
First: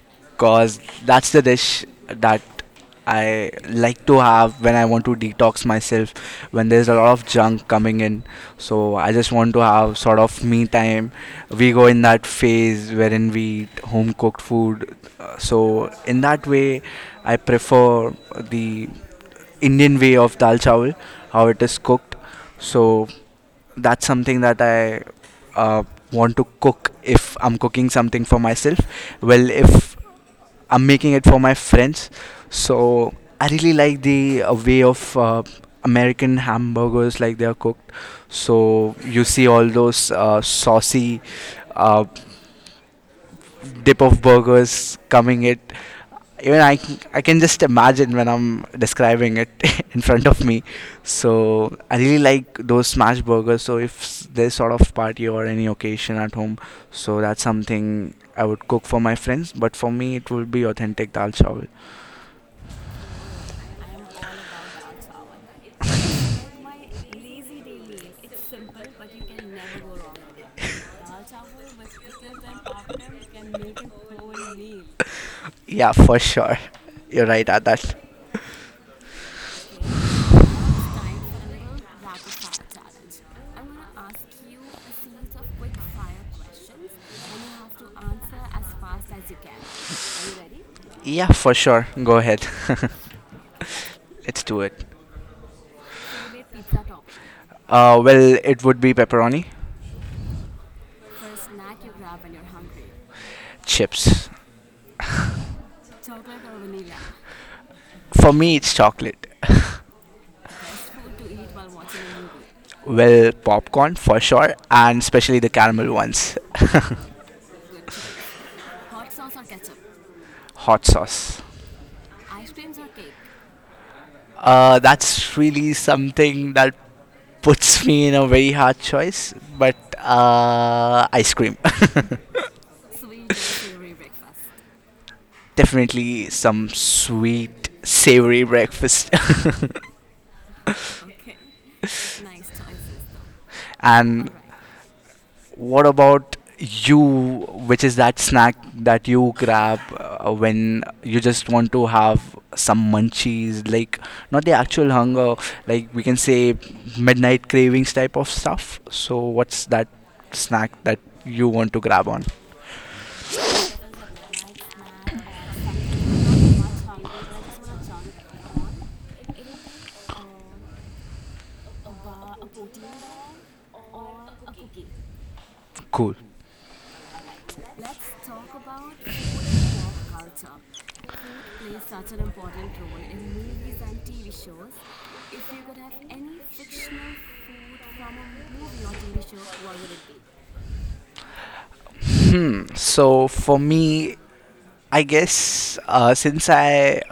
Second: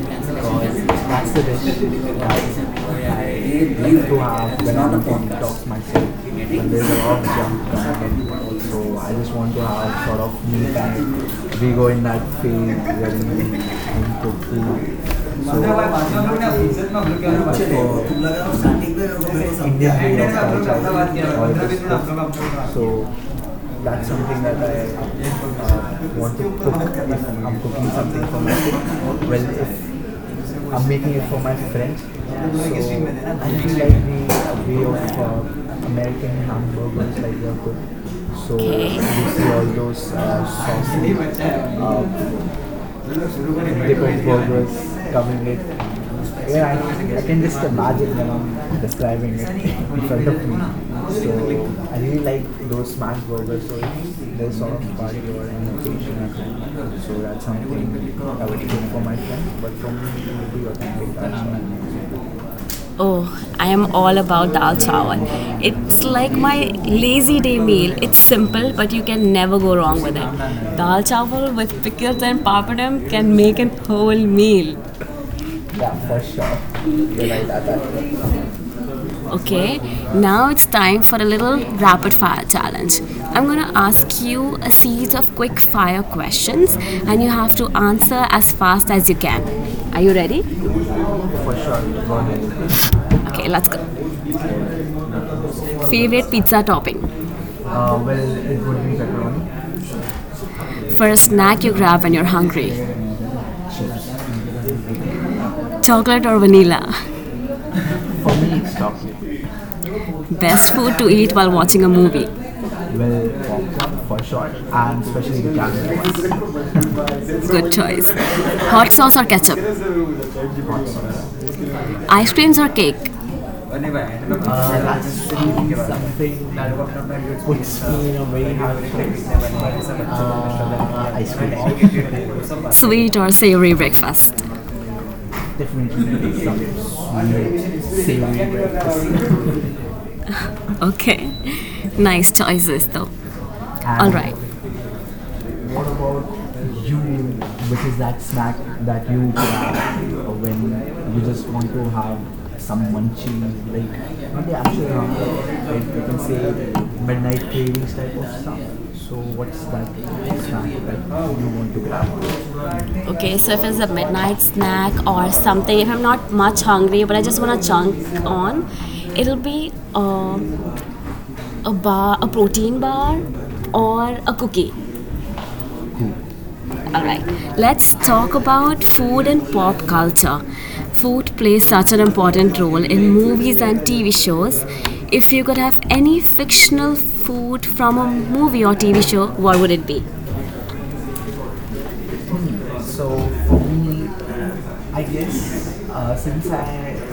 Speaker 1: because
Speaker 2: Cause that's
Speaker 1: that's the
Speaker 2: the
Speaker 1: dish
Speaker 2: dish that
Speaker 1: I
Speaker 2: I like
Speaker 1: need
Speaker 2: to
Speaker 1: to
Speaker 2: have
Speaker 1: have
Speaker 2: when
Speaker 1: when
Speaker 2: I
Speaker 1: I'm
Speaker 2: want to
Speaker 1: on top.
Speaker 2: detox myself,
Speaker 1: But
Speaker 2: when
Speaker 1: there's
Speaker 2: there's
Speaker 1: a
Speaker 2: a lot
Speaker 1: lot of
Speaker 2: of
Speaker 1: junk
Speaker 2: junk coming in.
Speaker 1: around,
Speaker 2: So
Speaker 1: so
Speaker 2: I
Speaker 1: I
Speaker 2: just
Speaker 1: just
Speaker 2: want
Speaker 1: want
Speaker 2: to
Speaker 1: to
Speaker 2: have
Speaker 1: have
Speaker 2: sort
Speaker 1: sort
Speaker 2: of
Speaker 1: of
Speaker 2: me
Speaker 1: me
Speaker 2: time.
Speaker 1: time.
Speaker 2: We
Speaker 1: We
Speaker 2: go
Speaker 1: go
Speaker 2: in
Speaker 1: in that
Speaker 2: that
Speaker 1: phase
Speaker 2: phase
Speaker 1: where
Speaker 2: wherein we
Speaker 1: we need
Speaker 2: eat home
Speaker 1: to
Speaker 2: cooked
Speaker 1: cook
Speaker 2: food. Uh,
Speaker 1: food.
Speaker 2: So in
Speaker 1: So,
Speaker 2: that way, I prefer the
Speaker 1: India
Speaker 2: Indian way of dal
Speaker 1: has.
Speaker 2: chawal,
Speaker 1: So
Speaker 2: how it is cooked. So that's
Speaker 1: that
Speaker 2: something that I
Speaker 1: I
Speaker 2: uh, want
Speaker 1: want
Speaker 2: to
Speaker 1: to
Speaker 2: cook
Speaker 1: cook
Speaker 2: if I'm cooking something
Speaker 1: something
Speaker 2: for
Speaker 1: for
Speaker 2: myself.
Speaker 1: my
Speaker 2: Well,
Speaker 1: friend.
Speaker 2: if I'm making it for my
Speaker 1: My friend. So
Speaker 2: friends.
Speaker 1: I feel like
Speaker 2: So I really like the
Speaker 1: the
Speaker 2: way
Speaker 1: way
Speaker 2: of
Speaker 1: of uh, American
Speaker 2: American hamburgers, like they are cooked.
Speaker 1: food. So you
Speaker 2: So you
Speaker 1: see
Speaker 2: see
Speaker 1: all
Speaker 2: all those
Speaker 1: those saucy,
Speaker 2: saucy uh,
Speaker 1: uh,
Speaker 2: dip of
Speaker 1: different burgers
Speaker 2: burgers coming
Speaker 1: coming
Speaker 2: it.
Speaker 1: in.
Speaker 2: Even I,
Speaker 1: Yeah,
Speaker 2: c-
Speaker 1: I
Speaker 2: I can
Speaker 1: can
Speaker 2: just
Speaker 1: imagine
Speaker 2: imagine when
Speaker 1: them.
Speaker 2: I'm
Speaker 1: I'm in
Speaker 2: describing it in front
Speaker 1: front
Speaker 2: of
Speaker 1: of me.
Speaker 2: me. So
Speaker 1: So I.
Speaker 2: I really like those smash burgers.
Speaker 1: There's
Speaker 2: So if there's sort of party or any
Speaker 1: notification
Speaker 2: occasion at home,
Speaker 1: I. So
Speaker 2: so that's
Speaker 1: that's something
Speaker 2: something
Speaker 1: I
Speaker 2: I
Speaker 1: would do
Speaker 2: would cook
Speaker 1: for
Speaker 2: for
Speaker 1: my
Speaker 2: my friends.
Speaker 1: friend, but
Speaker 2: But for me, it will be authentic dal chawal.
Speaker 1: oh, I am all about dal chawal. It's like my lazy day meal. It's simple, but you can never go wrong with it. Dal chawal with pickles and papadum can make a whole meal.
Speaker 2: Yeah,
Speaker 1: Yeah,
Speaker 2: for
Speaker 1: for sure.
Speaker 2: sure. You're
Speaker 1: You're like
Speaker 2: right,
Speaker 1: that.
Speaker 2: Adarsh.
Speaker 1: that. Okay, now it's time for a little rapid fire challenge. I'm gonna ask you a series of quick fire questions and you have to answer as fast as you can. Are you ready?
Speaker 2: Yeah,
Speaker 1: For
Speaker 2: for sure. Go
Speaker 1: sure.
Speaker 2: ahead.
Speaker 1: Okay, let's go.
Speaker 2: Let's do it.
Speaker 1: Favorite pizza topping? Um,
Speaker 2: Well, it would be pepperoni.
Speaker 1: First snack you grab when you're hungry? Chips.
Speaker 2: Chips.
Speaker 1: Chocolate or vanilla? For
Speaker 2: For
Speaker 1: me,
Speaker 2: me,
Speaker 1: it's
Speaker 2: it's chocolate.
Speaker 1: chocolate. Best food to eat while watching a movie?
Speaker 2: Well, popcorn for sure, and
Speaker 1: And
Speaker 2: especially
Speaker 1: especially
Speaker 2: the
Speaker 1: the
Speaker 2: caramel ones.
Speaker 1: Italian ones. Good choice. Hot sauce or ketchup?
Speaker 2: Hot sauce.
Speaker 1: Ice creams or cake?
Speaker 2: That's really something that puts me in a very hard choice, but ice cream.
Speaker 1: Uh, Sweet or savory breakfast?
Speaker 2: Definitely
Speaker 1: Definitely some
Speaker 2: some sweet,
Speaker 1: sweet,
Speaker 2: savory
Speaker 1: savory
Speaker 2: breakfast.
Speaker 1: breakfast. Okay. Nice choices though. And all
Speaker 2: And
Speaker 1: right. What
Speaker 2: what about you,
Speaker 1: you
Speaker 2: which is that snack that
Speaker 1: that you
Speaker 2: you grab
Speaker 1: grab
Speaker 2: when
Speaker 1: when you
Speaker 2: you
Speaker 1: just
Speaker 2: just
Speaker 1: want
Speaker 2: want to have some
Speaker 1: some munching,
Speaker 2: munchies, like
Speaker 1: like
Speaker 2: not
Speaker 1: not
Speaker 2: the
Speaker 1: the actual
Speaker 2: actual hunger,
Speaker 1: hunger,
Speaker 2: like
Speaker 1: like
Speaker 2: we
Speaker 1: you
Speaker 2: can
Speaker 1: can say
Speaker 2: say
Speaker 1: med-
Speaker 2: midnight cravings type of
Speaker 1: stuff.
Speaker 2: stuff? So,
Speaker 1: So it's
Speaker 2: what's
Speaker 1: that
Speaker 2: that snack
Speaker 1: snack
Speaker 2: that
Speaker 1: that you
Speaker 2: you want
Speaker 1: want to
Speaker 2: to grab on?
Speaker 1: grab. Okay, so if it's a midnight snack or something, if I'm not much hungry but I just want to chunk on, it'll be a bar, a protein bar, or a cookie.
Speaker 2: Cool.
Speaker 1: All right, let's talk about food and pop culture. Food plays such an important role in movies and TV shows. If you could have any fictional food from a movie or TV show, what would it be?
Speaker 2: Hmm.
Speaker 1: So
Speaker 2: So
Speaker 1: for
Speaker 2: for
Speaker 1: me,
Speaker 2: me,
Speaker 1: I
Speaker 2: I guess
Speaker 1: guess since
Speaker 2: since
Speaker 1: I
Speaker 2: I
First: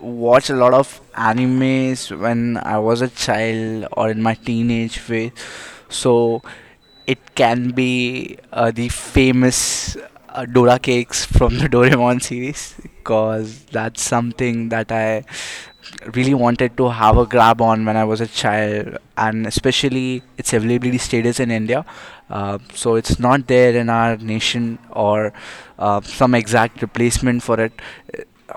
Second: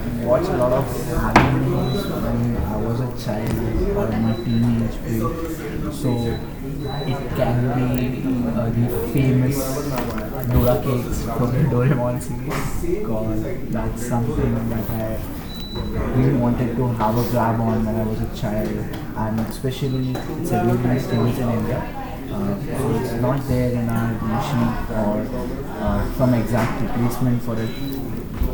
Speaker 2: watch a lot of
Speaker 1: was
Speaker 2: animes when
Speaker 1: when I
Speaker 2: I
Speaker 1: was
Speaker 2: was a
Speaker 1: a
Speaker 2: child
Speaker 1: child or
Speaker 2: or in my
Speaker 1: my teenage
Speaker 2: teenage phase,
Speaker 1: phase. So
Speaker 2: so it
Speaker 1: it can
Speaker 2: can
Speaker 1: be
Speaker 2: be the
Speaker 1: the famous
Speaker 2: famous Dora
Speaker 1: Dora cakes
Speaker 2: cakes
Speaker 1: from
Speaker 2: from the
Speaker 1: the Doraemon
Speaker 2: Doraemon series,
Speaker 1: series
Speaker 2: because
Speaker 1: because
Speaker 2: that's
Speaker 1: that's
Speaker 2: something
Speaker 1: something
Speaker 2: that
Speaker 1: that
Speaker 2: I
Speaker 1: I
Speaker 2: really
Speaker 1: really want
Speaker 2: wanted to have a grab on when
Speaker 1: when
Speaker 2: I
Speaker 1: I
Speaker 2: was
Speaker 1: was
Speaker 2: a
Speaker 1: a child.
Speaker 2: child,
Speaker 1: And
Speaker 2: and
Speaker 1: it's,
Speaker 2: especially its
Speaker 1: it's a
Speaker 2: availability
Speaker 1: gluten
Speaker 2: status
Speaker 1: staples
Speaker 2: in
Speaker 1: in India.
Speaker 2: India. Uh, so it's
Speaker 1: From
Speaker 2: not there in our nation,
Speaker 1: or
Speaker 2: or some
Speaker 1: from exact
Speaker 2: exact replacement
Speaker 1: place.
Speaker 2: for it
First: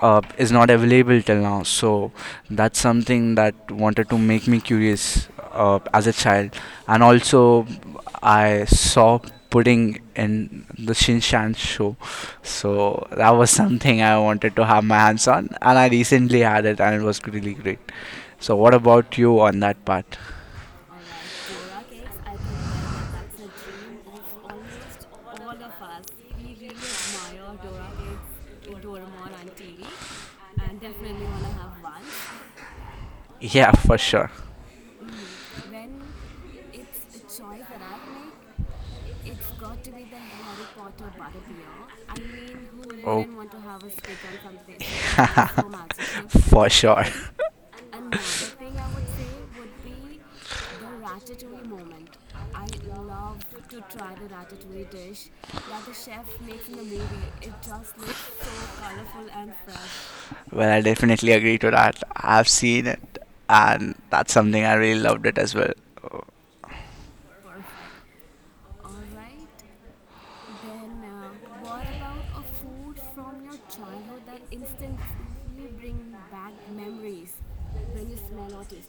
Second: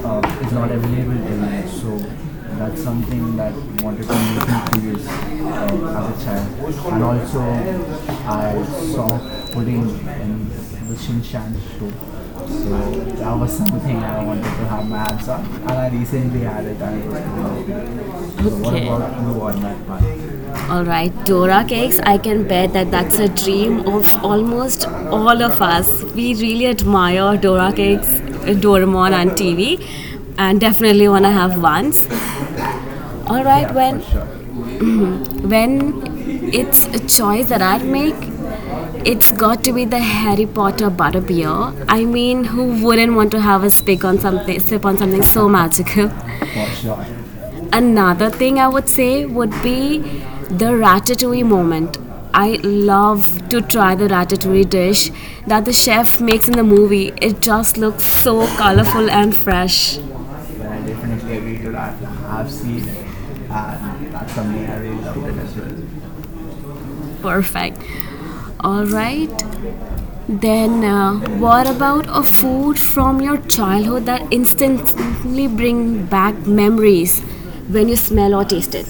Speaker 2: is not available till now.
Speaker 1: Alive. So
Speaker 2: So that's
Speaker 1: that's
Speaker 2: something
Speaker 1: something that
Speaker 2: that
Speaker 1: wanted
Speaker 2: wanted
Speaker 1: to
Speaker 2: to make
Speaker 1: make
Speaker 2: me
Speaker 1: me curious
Speaker 2: curious as
Speaker 1: as
Speaker 2: a
Speaker 1: a child.
Speaker 2: child, and
Speaker 1: And also,
Speaker 2: also
Speaker 1: I
Speaker 2: I saw
Speaker 1: saw pudding
Speaker 2: pudding
Speaker 1: in
Speaker 2: in the
Speaker 1: the
Speaker 2: Shin Shan
Speaker 1: show.
Speaker 2: show,
Speaker 1: So
Speaker 2: so that
Speaker 1: that
Speaker 2: was
Speaker 1: was something
Speaker 2: something I
Speaker 1: I wanted
Speaker 2: wanted to have my
Speaker 1: to.
Speaker 2: hands
Speaker 1: So,
Speaker 2: on,
Speaker 1: and
Speaker 2: and
Speaker 1: I
Speaker 2: I recently
Speaker 1: recently
Speaker 2: had it, and it was really great. So what about you
Speaker 1: okay.
Speaker 2: on that part?
Speaker 1: All right, Dora cakes. I can bet that that's a dream of almost all of us. We really admire Dora cakes, Doraemon on TV, and definitely want to have once. All right,
Speaker 2: Yeah, for
Speaker 1: when
Speaker 2: sure.
Speaker 1: when it's a choice that I'd make, it's got to be the Harry Potter butterbeer. I mean, who wouldn't
Speaker 2: Oh,
Speaker 1: want to have a sip on something so magical?
Speaker 2: for sure.
Speaker 1: Another thing I would say would be the ratatouille moment. I love to try the ratatouille dish that the chef makes in the movie. It just looks so colorful and fresh.
Speaker 2: Well, I definitely agree to that. I've
Speaker 1: I've seen
Speaker 2: seen
Speaker 1: it,
Speaker 2: it, and
Speaker 1: and that's
Speaker 2: that's something
Speaker 1: something
Speaker 2: I
Speaker 1: I
Speaker 2: really loved it as well.
Speaker 1: perfect. All right. Then, what about a food from your childhood that instantly bring back memories when you smell or taste it?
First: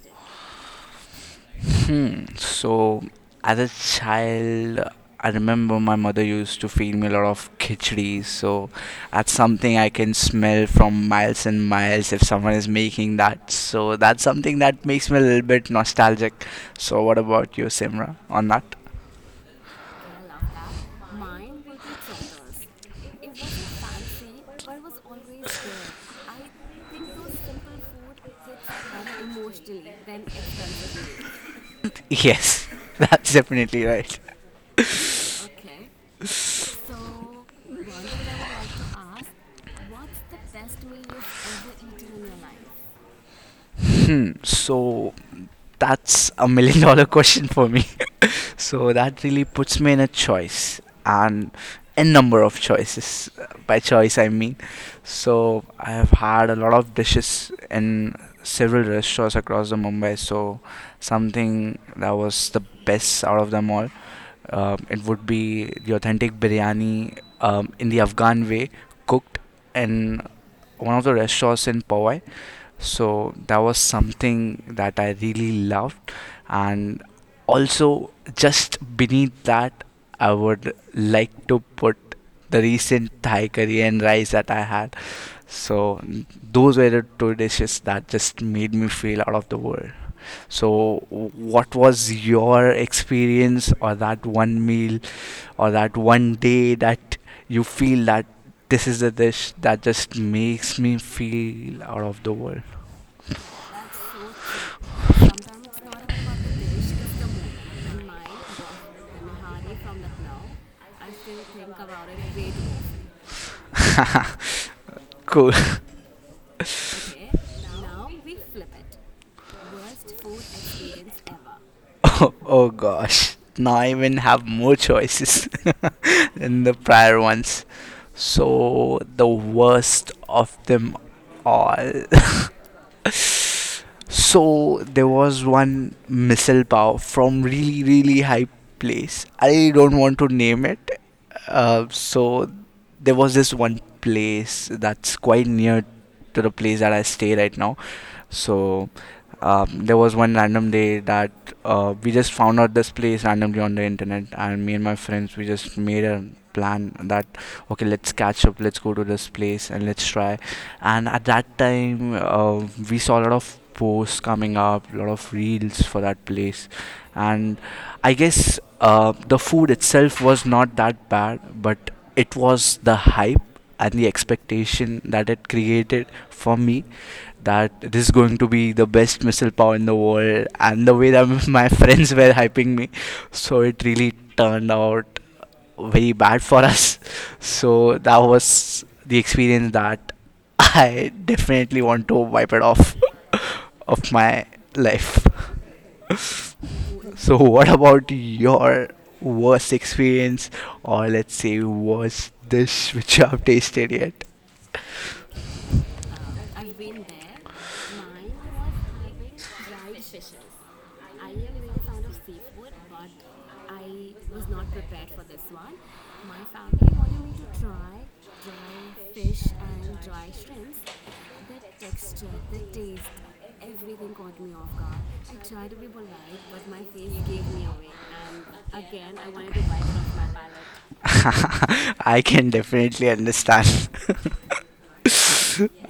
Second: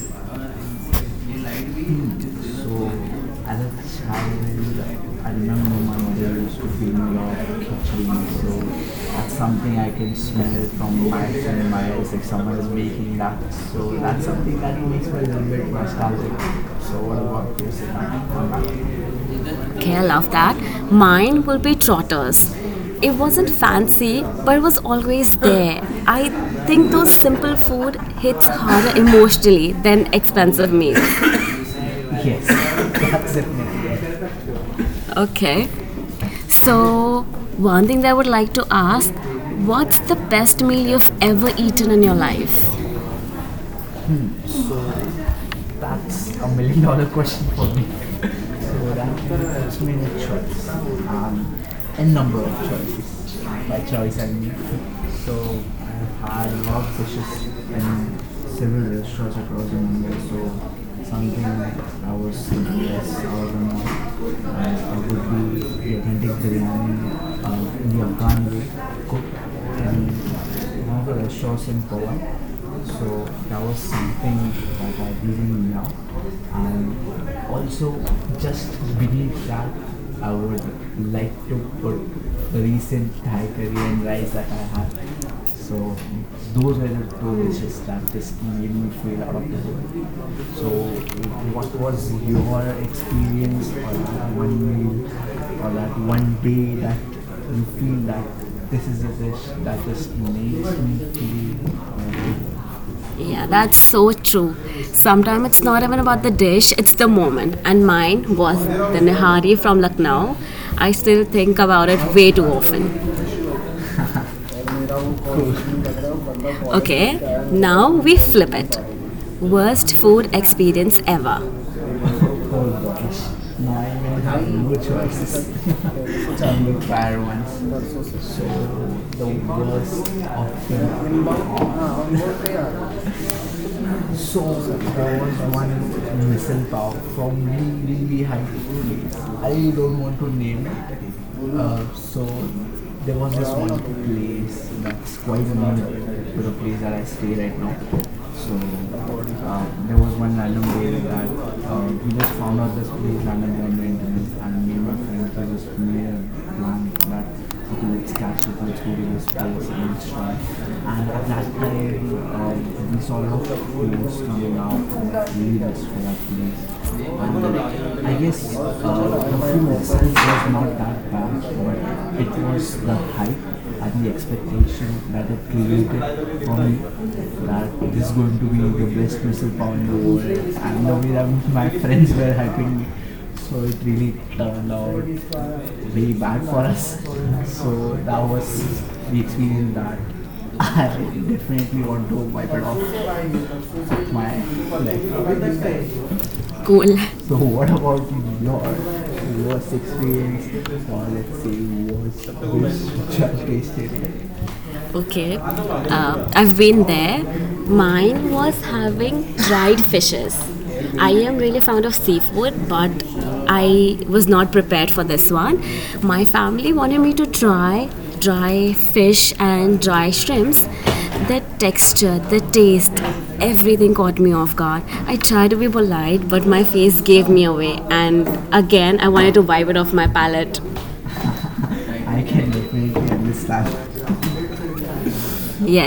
Speaker 1: So
Speaker 2: So, as a
Speaker 1: that's how
Speaker 2: child, I
Speaker 1: I remember
Speaker 2: remember my
Speaker 1: my
Speaker 2: mother
Speaker 1: mother used
Speaker 2: used
Speaker 1: to
Speaker 2: to
Speaker 1: feed
Speaker 2: feed me a
Speaker 1: me
Speaker 2: lot
Speaker 1: off
Speaker 2: of khichdi.
Speaker 1: kitchen. So
Speaker 2: So, that's
Speaker 1: that's
Speaker 2: something
Speaker 1: something
Speaker 2: I
Speaker 1: I can
Speaker 2: can
Speaker 1: smell
Speaker 2: smell from
Speaker 1: from miles
Speaker 2: miles and
Speaker 1: and miles,
Speaker 2: miles if
Speaker 1: like
Speaker 2: someone
Speaker 1: someone is
Speaker 2: is
Speaker 1: making.
Speaker 2: making that.
Speaker 1: So
Speaker 2: So, that's
Speaker 1: that's something
Speaker 2: something
Speaker 1: that
Speaker 2: that
Speaker 1: makes
Speaker 2: makes me a
Speaker 1: me
Speaker 2: little bit nostalgic.
Speaker 1: nostalgic.
Speaker 2: So,
Speaker 1: So
Speaker 2: what about you, Simra, on that?
Speaker 1: okay, I love that. Mine will be trotters. It wasn't fancy, but it was always there. I think those simple food hits harder emotionally than expensive meals. Yes,
Speaker 2: Yes, that's
Speaker 1: that's
Speaker 2: definitely
Speaker 1: it.
Speaker 2: right.
Speaker 1: Okay. So, one thing that I would like to ask what's the best meal you've ever eaten in your life?
Speaker 2: Hmm, so,
Speaker 1: So
Speaker 2: that's
Speaker 1: that's a
Speaker 2: a million
Speaker 1: million dollar
Speaker 2: dollar
Speaker 1: question
Speaker 2: question
Speaker 1: for
Speaker 2: for
Speaker 1: me.
Speaker 2: me. So
Speaker 1: So that
Speaker 2: that really
Speaker 1: gives
Speaker 2: puts me
Speaker 1: me
Speaker 2: in a
Speaker 1: a choice,
Speaker 2: choice and a
Speaker 1: a number
Speaker 2: number
Speaker 1: of
Speaker 2: of choices.
Speaker 1: choices. By
Speaker 2: By choice,
Speaker 1: choice I
Speaker 2: I
Speaker 1: mean,
Speaker 2: mean.
Speaker 1: so
Speaker 2: So I have
Speaker 1: I
Speaker 2: had a lot
Speaker 1: love
Speaker 2: of
Speaker 1: dishes
Speaker 2: dishes
Speaker 1: in
Speaker 2: in several
Speaker 1: several
Speaker 2: restaurants
Speaker 1: restaurants
Speaker 2: across
Speaker 1: across
Speaker 2: the
Speaker 1: the Mumbai.
Speaker 2: Mumbai. So
Speaker 1: So something
Speaker 2: something that
Speaker 1: I
Speaker 2: was
Speaker 1: was
Speaker 2: the
Speaker 1: the
Speaker 2: best
Speaker 1: best
Speaker 2: out
Speaker 1: out
Speaker 2: of
Speaker 1: of
Speaker 2: them
Speaker 1: them
Speaker 2: all,
Speaker 1: all, I
Speaker 2: it
Speaker 1: would
Speaker 2: would
Speaker 1: be
Speaker 2: be the
Speaker 1: the
Speaker 2: authentic
Speaker 1: authentic
Speaker 2: biryani
Speaker 1: biryani
Speaker 2: in
Speaker 1: in
Speaker 2: the
Speaker 1: the
Speaker 2: Afghan
Speaker 1: Afghan way.
Speaker 2: way, cooked in one of
Speaker 1: And
Speaker 2: the restaurants in Powai, so that
Speaker 1: so
Speaker 2: was
Speaker 1: something
Speaker 2: something that
Speaker 1: that
Speaker 2: I
Speaker 1: I
Speaker 2: really
Speaker 1: really know
Speaker 2: loved, and
Speaker 1: and also
Speaker 2: also just beneath
Speaker 1: believe that
Speaker 2: that I would like to
Speaker 1: for
Speaker 2: put the
Speaker 1: the
Speaker 2: recent
Speaker 1: recent
Speaker 2: Thai
Speaker 1: high career
Speaker 2: curry and
Speaker 1: and
Speaker 2: rice
Speaker 1: rise
Speaker 2: that
Speaker 1: that
Speaker 2: I
Speaker 1: I had.
Speaker 2: had.
Speaker 1: So
Speaker 2: So those
Speaker 1: those
Speaker 2: were the
Speaker 1: are two
Speaker 2: two dishes
Speaker 1: wishes that
Speaker 2: that
Speaker 1: just
Speaker 2: just
Speaker 1: made
Speaker 2: made me
Speaker 1: me
Speaker 2: feel
Speaker 1: feel
Speaker 2: out
Speaker 1: out of
Speaker 2: of
Speaker 1: the
Speaker 2: the
Speaker 1: world.
Speaker 2: world.
Speaker 1: So
Speaker 2: So what
Speaker 1: what
Speaker 2: was
Speaker 1: was your
Speaker 2: your
Speaker 1: experience
Speaker 2: experience,
Speaker 1: or
Speaker 2: or that
Speaker 1: one
Speaker 2: one meal
Speaker 1: meal
Speaker 2: or
Speaker 1: or
Speaker 2: that one
Speaker 1: one
Speaker 2: day
Speaker 1: day that
Speaker 2: that you feel that this is the dish that
Speaker 1: just
Speaker 2: just
Speaker 1: makes
Speaker 2: makes me
Speaker 1: me feel
Speaker 2: feel out of the world?
Speaker 1: yeah, that's so true. Sometimes it's not even about the dish, it's the moment. And mine was the Nihari from Lucknow. I still think about it way too often.
Speaker 2: Cool.
Speaker 1: Okay, now we flip it. Worst food experience ever.
Speaker 2: Oh, oh
Speaker 1: Oh
Speaker 2: gosh.
Speaker 1: gosh.
Speaker 2: Now I even have
Speaker 1: No
Speaker 2: more
Speaker 1: choices.
Speaker 2: choices than the
Speaker 1: Chocolate fire
Speaker 2: prior ones.
Speaker 1: ones.
Speaker 2: So
Speaker 1: The
Speaker 2: the
Speaker 1: worst
Speaker 2: worst of
Speaker 1: of
Speaker 2: them
Speaker 1: them.
Speaker 2: all.
Speaker 1: There
Speaker 2: So there was
Speaker 1: was
Speaker 2: one
Speaker 1: one miss.
Speaker 2: missile power from really really high place.
Speaker 1: I
Speaker 2: I don't want to name it.
Speaker 1: Uh,
Speaker 2: Uh,
Speaker 1: so
Speaker 2: so there was
Speaker 1: this
Speaker 2: this
Speaker 1: one
Speaker 2: one
Speaker 1: place
Speaker 2: place that's
Speaker 1: quite
Speaker 2: quite
Speaker 1: a
Speaker 2: near to
Speaker 1: bit
Speaker 2: the place
Speaker 1: of
Speaker 2: that I
Speaker 1: a stay
Speaker 2: stay
Speaker 1: right
Speaker 2: right
Speaker 1: now.
Speaker 2: now.
Speaker 1: So,
Speaker 2: So
Speaker 1: uh,
Speaker 2: there was one
Speaker 1: random
Speaker 2: random
Speaker 1: day
Speaker 2: day
Speaker 1: that
Speaker 2: that
Speaker 1: we
Speaker 2: we just
Speaker 1: just
Speaker 2: found out
Speaker 1: found this
Speaker 2: this place
Speaker 1: random
Speaker 2: randomly
Speaker 1: day
Speaker 2: on
Speaker 1: on the
Speaker 2: the internet,
Speaker 1: internet
Speaker 2: and
Speaker 1: and me
Speaker 2: me
Speaker 1: and
Speaker 2: and my
Speaker 1: my friend
Speaker 2: friends we
Speaker 1: were just
Speaker 2: just made
Speaker 1: made
Speaker 2: a
Speaker 1: a plan
Speaker 2: plan
Speaker 1: that
Speaker 2: that, okay,
Speaker 1: okay
Speaker 2: let's
Speaker 1: let's
Speaker 2: catch
Speaker 1: catch
Speaker 2: up,
Speaker 1: up, let's
Speaker 2: let's go
Speaker 1: go
Speaker 2: to
Speaker 1: to this
Speaker 2: this
Speaker 1: place
Speaker 2: place and
Speaker 1: and
Speaker 2: let's
Speaker 1: let's try.
Speaker 2: try. And
Speaker 1: And
Speaker 2: at
Speaker 1: at that
Speaker 2: that
Speaker 1: time
Speaker 2: time we
Speaker 1: we saw
Speaker 2: saw a
Speaker 1: a
Speaker 2: lot
Speaker 1: lot of
Speaker 2: of
Speaker 1: films
Speaker 2: posts
Speaker 1: coming
Speaker 2: coming
Speaker 1: out
Speaker 2: up, a lot
Speaker 1: and
Speaker 2: of
Speaker 1: really
Speaker 2: reels
Speaker 1: best for
Speaker 2: for
Speaker 1: that
Speaker 2: that place,
Speaker 1: place.
Speaker 2: and
Speaker 1: And
Speaker 2: I
Speaker 1: I guess
Speaker 2: guess the
Speaker 1: the
Speaker 2: food
Speaker 1: film itself
Speaker 2: itself was
Speaker 1: was
Speaker 2: not
Speaker 1: not
Speaker 2: that bad, but
Speaker 1: it
Speaker 2: it was
Speaker 1: was the
Speaker 2: the hype and
Speaker 1: and
Speaker 2: the
Speaker 1: the expectation
Speaker 2: expectation
Speaker 1: that
Speaker 2: that
Speaker 1: it
Speaker 2: it created
Speaker 1: created for
Speaker 2: for
Speaker 1: me
Speaker 2: me, that
Speaker 1: that this
Speaker 2: this
Speaker 1: is
Speaker 2: is
Speaker 1: going
Speaker 2: going
Speaker 1: to
Speaker 2: to
Speaker 1: be
Speaker 2: be the
Speaker 1: the best
Speaker 2: best
Speaker 1: missile
Speaker 2: missile
Speaker 1: power
Speaker 2: power in
Speaker 1: in
Speaker 2: the
Speaker 1: the world
Speaker 2: world,
Speaker 1: and
Speaker 2: and the
Speaker 1: the
Speaker 2: way
Speaker 1: way
Speaker 2: that
Speaker 1: that my
Speaker 2: my
Speaker 1: friends
Speaker 2: friends were
Speaker 1: were
Speaker 2: hyping
Speaker 1: helping me
Speaker 2: me, so
Speaker 1: so it
Speaker 2: it really
Speaker 1: really
Speaker 2: turned out
Speaker 1: uh,
Speaker 2: very
Speaker 1: really bad
Speaker 2: bad for us.
Speaker 1: the
Speaker 2: So that was the
Speaker 1: expect-
Speaker 2: experience that
Speaker 1: I
Speaker 2: I definitely
Speaker 1: definitely
Speaker 2: want
Speaker 1: want to
Speaker 2: to wipe it off of
Speaker 1: my
Speaker 2: my life.
Speaker 1: like cool.
Speaker 2: So what about
Speaker 1: Not
Speaker 2: your
Speaker 1: worst
Speaker 2: worst experience,
Speaker 1: experience or
Speaker 2: or let's
Speaker 1: let's say
Speaker 2: say worst
Speaker 1: worst
Speaker 2: dish which you have tasted yet?
Speaker 1: okay, I've been there. Mine was having dried fishes. I am really fond of seafood, but I was not prepared for this one. My family wanted me to try dry fish and dry shrimps. The texture, the taste, everything caught me off guard. I tried to be polite, but my face gave me away, and again, I wanted to wipe it off my palate.
Speaker 2: I
Speaker 1: I can
Speaker 2: can definitely
Speaker 1: definitely
Speaker 2: understand.
Speaker 1: understand.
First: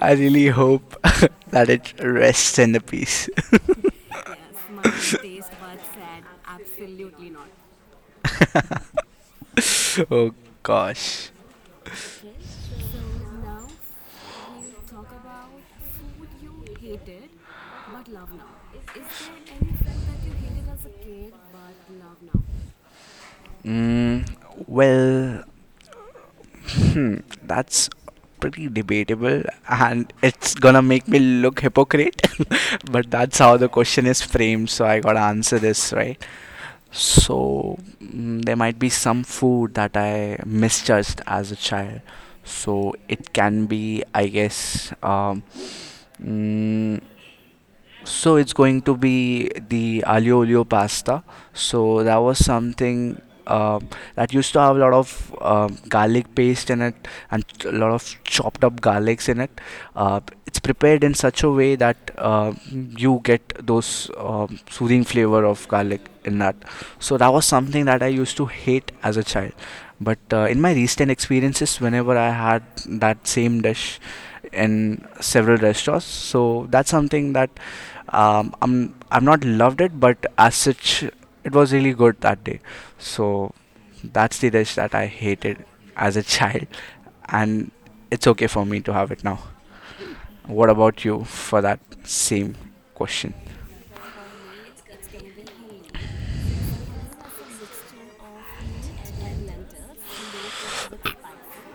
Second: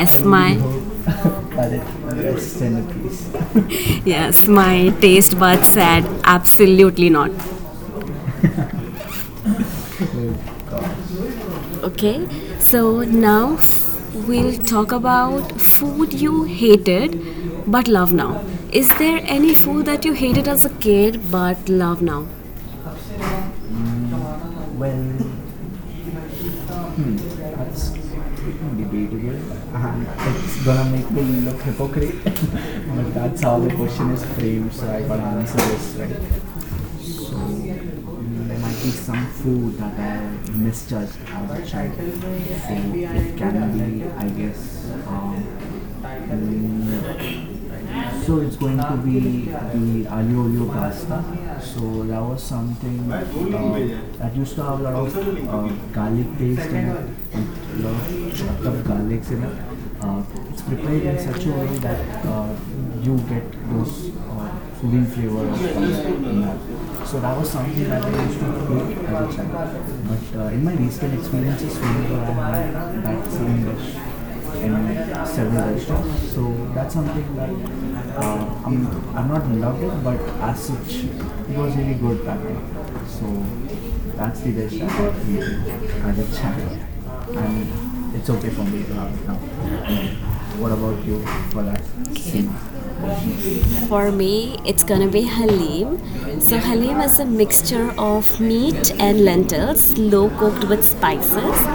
Speaker 2: I really
Speaker 1: my
Speaker 2: hope that it rests in the peace.
Speaker 1: yes, my taste buds said absolutely not.
Speaker 2: Oh gosh.
Speaker 1: Okay, so now we'll talk about food you hated but love now. Is there any food that you hated as a kid but love now?
Speaker 2: Mm, well, hmm, that's pretty debatable, and it's gonna make me look hypocrite, but that's
Speaker 1: That's
Speaker 2: how
Speaker 1: how
Speaker 2: the
Speaker 1: the
Speaker 2: question
Speaker 1: question
Speaker 2: is
Speaker 1: is
Speaker 2: framed,
Speaker 1: framed.
Speaker 2: so I
Speaker 1: The
Speaker 2: gotta answer
Speaker 1: answer
Speaker 2: this,
Speaker 1: is
Speaker 2: right?
Speaker 1: right.
Speaker 2: So, there might be some food
Speaker 1: Food
Speaker 2: that
Speaker 1: that
Speaker 2: I
Speaker 1: I missed as
Speaker 2: misjudged
Speaker 1: a child.
Speaker 2: as a child.
Speaker 1: So
Speaker 2: So, it
Speaker 1: it
Speaker 2: can
Speaker 1: can
Speaker 2: be,
Speaker 1: be,
Speaker 2: I
Speaker 1: I guess.
Speaker 2: guess, mm,
Speaker 1: Mm,
Speaker 2: so
Speaker 1: so
Speaker 2: it's
Speaker 1: it's going
Speaker 2: going
Speaker 1: to
Speaker 2: to
Speaker 1: be
Speaker 2: be the
Speaker 1: the alio
Speaker 2: aglio olio
Speaker 1: olio pasta.
Speaker 2: pasta.
Speaker 1: So
Speaker 2: So that was something that used to have a lot of
Speaker 1: something
Speaker 2: garlic
Speaker 1: taste
Speaker 2: paste in it,
Speaker 1: and
Speaker 2: and a lot of chopped up
Speaker 1: garlic.
Speaker 2: garlics in it. Uh,
Speaker 1: It's
Speaker 2: it's prepared in such a way that
Speaker 1: uh, you
Speaker 2: you
Speaker 1: get
Speaker 2: get those
Speaker 1: real
Speaker 2: soothing
Speaker 1: flavor
Speaker 2: flavor of
Speaker 1: of
Speaker 2: garlic
Speaker 1: pasta.
Speaker 2: in that.
Speaker 1: So
Speaker 2: So that was
Speaker 1: something
Speaker 2: something
Speaker 1: that
Speaker 2: that I
Speaker 1: I used
Speaker 2: used
Speaker 1: to
Speaker 2: to
Speaker 1: do
Speaker 2: hate as a
Speaker 1: as a child,
Speaker 2: child. But
Speaker 1: but
Speaker 2: in my recent
Speaker 1: experience is
Speaker 2: experiences,
Speaker 1: swimming
Speaker 2: whenever I had
Speaker 1: back
Speaker 2: that same
Speaker 1: seven dash
Speaker 2: dish in
Speaker 1: and seven
Speaker 2: several restaurants,
Speaker 1: dash. So
Speaker 2: so that's
Speaker 1: that's something
Speaker 2: something
Speaker 1: that
Speaker 2: that
Speaker 1: uh,
Speaker 2: I'm
Speaker 1: I'm, I'm
Speaker 2: I'm
Speaker 1: not
Speaker 2: not
Speaker 1: loved
Speaker 2: loved it,
Speaker 1: it, but
Speaker 2: but as
Speaker 1: as such,
Speaker 2: such, it
Speaker 1: it was
Speaker 2: was
Speaker 1: really
Speaker 2: really good
Speaker 1: good back
Speaker 2: that
Speaker 1: then.
Speaker 2: day.
Speaker 1: So
Speaker 2: So that's
Speaker 1: that's the
Speaker 2: the dish
Speaker 1: dish that
Speaker 2: that I
Speaker 1: I created
Speaker 2: hated as
Speaker 1: as
Speaker 2: a
Speaker 1: a
Speaker 2: child,
Speaker 1: child,
Speaker 2: and
Speaker 1: and
Speaker 2: it's
Speaker 1: it's
Speaker 2: okay
Speaker 1: okay for
Speaker 2: for me
Speaker 1: me to
Speaker 2: to have
Speaker 1: have
Speaker 2: it
Speaker 1: it now.
Speaker 2: now.
Speaker 1: What
Speaker 2: What
Speaker 1: about
Speaker 2: about
Speaker 1: you
Speaker 2: you for
Speaker 1: for that?
Speaker 2: that
Speaker 1: Okay.
Speaker 2: same question?
Speaker 1: For me, it's gonna be halim. So, halim is a mixture of meat and lentils, slow cooked with spices.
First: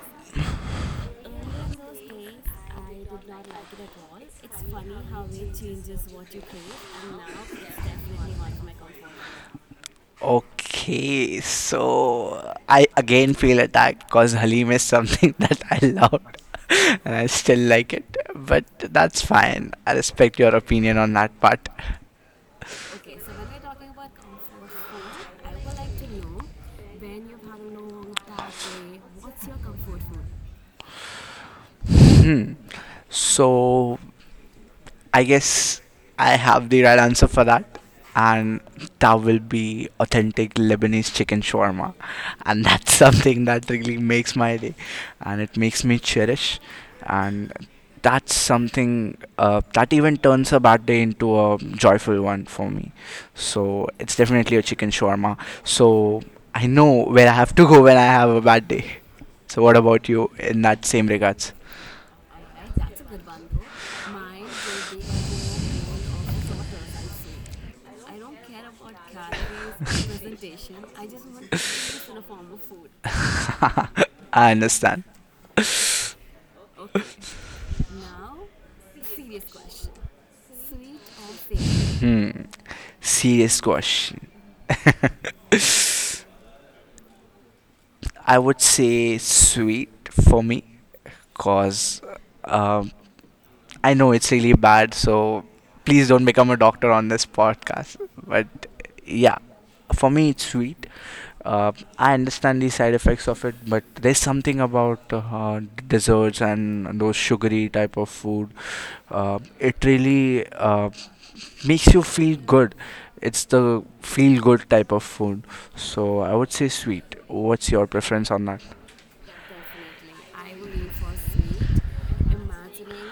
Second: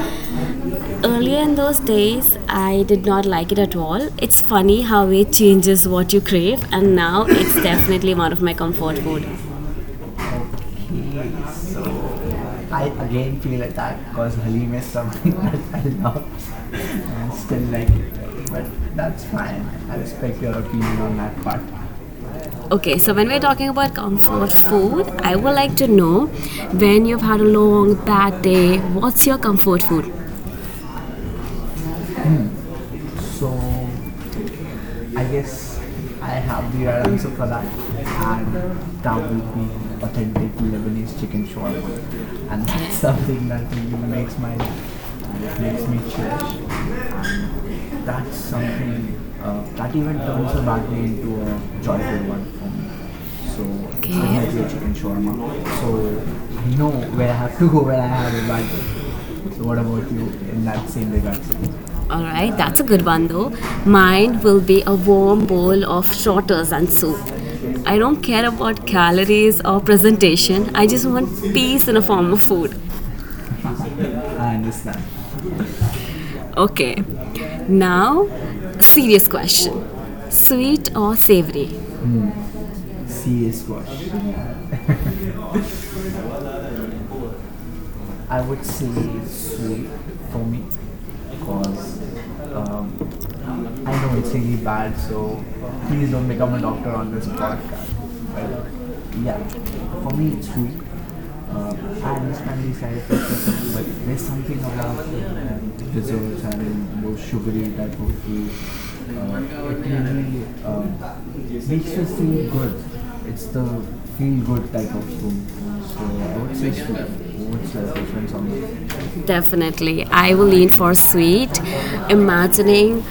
Speaker 1: Earlier in those days, I did not like it at all. It's funny how it changes what you crave, and now it's definitely one of my comfort food.
Speaker 2: Okay, so I again feel attacked because Halim
Speaker 1: Halim
Speaker 2: is
Speaker 1: is.
Speaker 2: something that I loved and I still like it, but that's fine. I respect your opinion on that part.
Speaker 1: Okay, so when we're talking about comfort food, I would like to know when you've had a long, bad day, what's your comfort food?
Speaker 2: Hmm. So, I guess I have
Speaker 1: So
Speaker 2: the right answer for that.
Speaker 1: and
Speaker 2: And that
Speaker 1: that will
Speaker 2: will
Speaker 1: be
Speaker 2: be
Speaker 1: authentic
Speaker 2: authentic
Speaker 1: Lebanese
Speaker 2: Lebanese chicken
Speaker 1: chicken
Speaker 2: shawarma.
Speaker 1: shawarma, and
Speaker 2: And that's something
Speaker 1: that
Speaker 2: that really
Speaker 1: really makes
Speaker 2: makes
Speaker 1: my
Speaker 2: my day. And it makes
Speaker 1: makes me
Speaker 2: me
Speaker 1: cherish.
Speaker 2: cherish. And
Speaker 1: And that's
Speaker 2: that's something
Speaker 1: something
Speaker 2: that even
Speaker 1: that
Speaker 2: turns
Speaker 1: turns
Speaker 2: a
Speaker 1: a
Speaker 2: bad
Speaker 1: bad day
Speaker 2: day into
Speaker 1: into
Speaker 2: a
Speaker 1: a joyful
Speaker 2: joyful
Speaker 1: one
Speaker 2: one
Speaker 1: for
Speaker 2: for
Speaker 1: me.
Speaker 2: me.
Speaker 1: So
Speaker 2: So
Speaker 1: okay.
Speaker 2: it's
Speaker 1: I like
Speaker 2: definitely a
Speaker 1: your
Speaker 2: chicken
Speaker 1: chicken shawarma.
Speaker 2: shawarma. So
Speaker 1: So
Speaker 2: I know
Speaker 1: I
Speaker 2: where I
Speaker 1: have
Speaker 2: have to
Speaker 1: to go
Speaker 2: go when I have a bad day. So, what about you in that same regards?
Speaker 1: all right, that's a good one though. Mine will be a warm bowl of shorters and soup. I don't care about calories or presentation. I just want peace in a form of food.
Speaker 2: I
Speaker 1: I understand.
Speaker 2: understand.
Speaker 1: Okay. Now, serious question. Sweet or savory?
Speaker 2: Hmm. Serious
Speaker 1: Serious
Speaker 2: question.
Speaker 1: question.
Speaker 2: I
Speaker 1: I
Speaker 2: would
Speaker 1: would say
Speaker 2: say
Speaker 1: sweet
Speaker 2: sweet for
Speaker 1: for
Speaker 2: me,
Speaker 1: me because
Speaker 2: because um,
Speaker 1: um, I
Speaker 2: I know
Speaker 1: know
Speaker 2: it's
Speaker 1: it's
Speaker 2: really
Speaker 1: English,
Speaker 2: bad. So
Speaker 1: so
Speaker 2: please don't become
Speaker 1: become
Speaker 2: a doctor on
Speaker 1: on
Speaker 2: this
Speaker 1: this podcast.
Speaker 2: podcast. But
Speaker 1: Well,
Speaker 2: yeah, for
Speaker 1: for
Speaker 2: me,
Speaker 1: me,
Speaker 2: it's
Speaker 1: it's sweet.
Speaker 2: sweet. Uh,
Speaker 1: Uh,
Speaker 2: I
Speaker 1: I
Speaker 2: understand
Speaker 1: understand
Speaker 2: the
Speaker 1: the
Speaker 2: side effects of it,
Speaker 1: perspective,
Speaker 2: but
Speaker 1: but
Speaker 2: there's
Speaker 1: this
Speaker 2: something about desserts
Speaker 1: is
Speaker 2: and those
Speaker 1: having
Speaker 2: sugary
Speaker 1: sugary type
Speaker 2: type of food.
Speaker 1: of Uh,
Speaker 2: It
Speaker 1: it,
Speaker 2: really
Speaker 1: uh, makes
Speaker 2: makes you
Speaker 1: us
Speaker 2: feel
Speaker 1: feel
Speaker 2: good.
Speaker 1: good. It's
Speaker 2: It's the feel good type of
Speaker 1: so
Speaker 2: food. So I
Speaker 1: I
Speaker 2: would
Speaker 1: would
Speaker 2: say
Speaker 1: say sweet.
Speaker 2: sweet. What's your preference on that?
Speaker 1: Like definitely. I will lean for sweet. Imagining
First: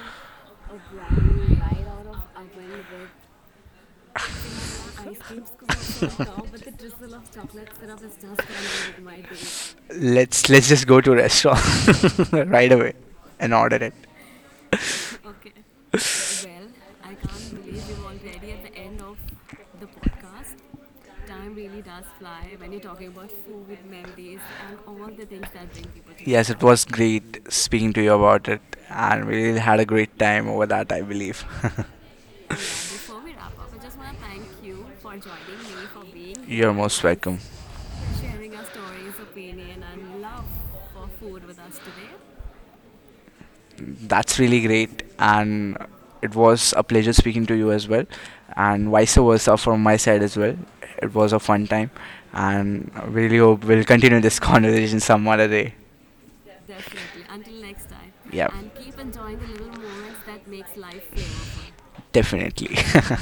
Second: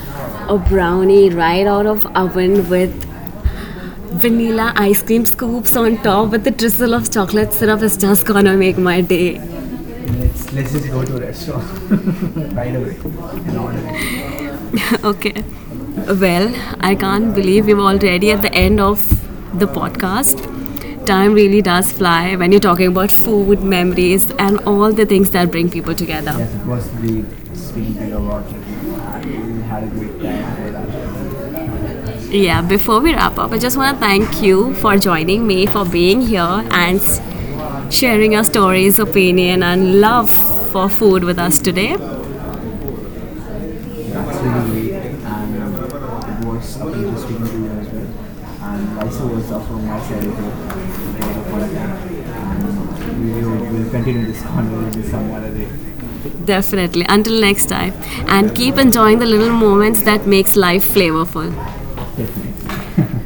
Speaker 1: a brownie right out of oven with vanilla ice cream scoops on top with the drizzle of chocolate syrup is just gonna make my day.
Speaker 2: Let's just go to a restaurant right
Speaker 1: Right
Speaker 2: away
Speaker 1: away
Speaker 2: and
Speaker 1: and
Speaker 2: order
Speaker 1: order
Speaker 2: it.
Speaker 1: okay. Well, I can't believe we're already at the end of the podcast. Time really does fly when you're talking about food, memories, and all the things that bring people together.
Speaker 2: Yes,
Speaker 1: Yes,
Speaker 2: together,
Speaker 1: it
Speaker 2: it was
Speaker 1: was really
Speaker 2: great speaking to
Speaker 1: speaking
Speaker 2: you
Speaker 1: to
Speaker 2: about it, and we
Speaker 1: we
Speaker 2: really had
Speaker 1: had a
Speaker 2: a
Speaker 1: great
Speaker 2: great time over that, I believe.
Speaker 1: time. Yeah, before we wrap up, I just want to thank you for joining me, for being
Speaker 2: You're
Speaker 1: here,
Speaker 2: here with
Speaker 1: and
Speaker 2: most us. Welcome.
Speaker 1: sharing your stories, opinion, and love for food with us today. That's
Speaker 2: That's really
Speaker 1: really great,
Speaker 2: great,
Speaker 1: and
Speaker 2: and it
Speaker 1: it was
Speaker 2: was
Speaker 1: a
Speaker 2: a
Speaker 1: pleasure
Speaker 2: pleasure
Speaker 1: speaking
Speaker 2: speaking
Speaker 1: to
Speaker 2: to
Speaker 1: you
Speaker 2: you
Speaker 1: as
Speaker 2: as
Speaker 1: well.
Speaker 2: well, and
Speaker 1: And like I
Speaker 2: vice versa from my side as well.
Speaker 1: said,
Speaker 2: It was a fun time, and I really
Speaker 1: we
Speaker 2: hope
Speaker 1: will
Speaker 2: we'll continue
Speaker 1: this
Speaker 2: this
Speaker 1: conversation
Speaker 2: conversation some
Speaker 1: someday.
Speaker 2: other day.
Speaker 1: Definitely. Until next time.
Speaker 2: Yeah,
Speaker 1: And keep enjoying the little moments that makes life flavorful.
Speaker 2: definitely.
Speaker 1: Definitely.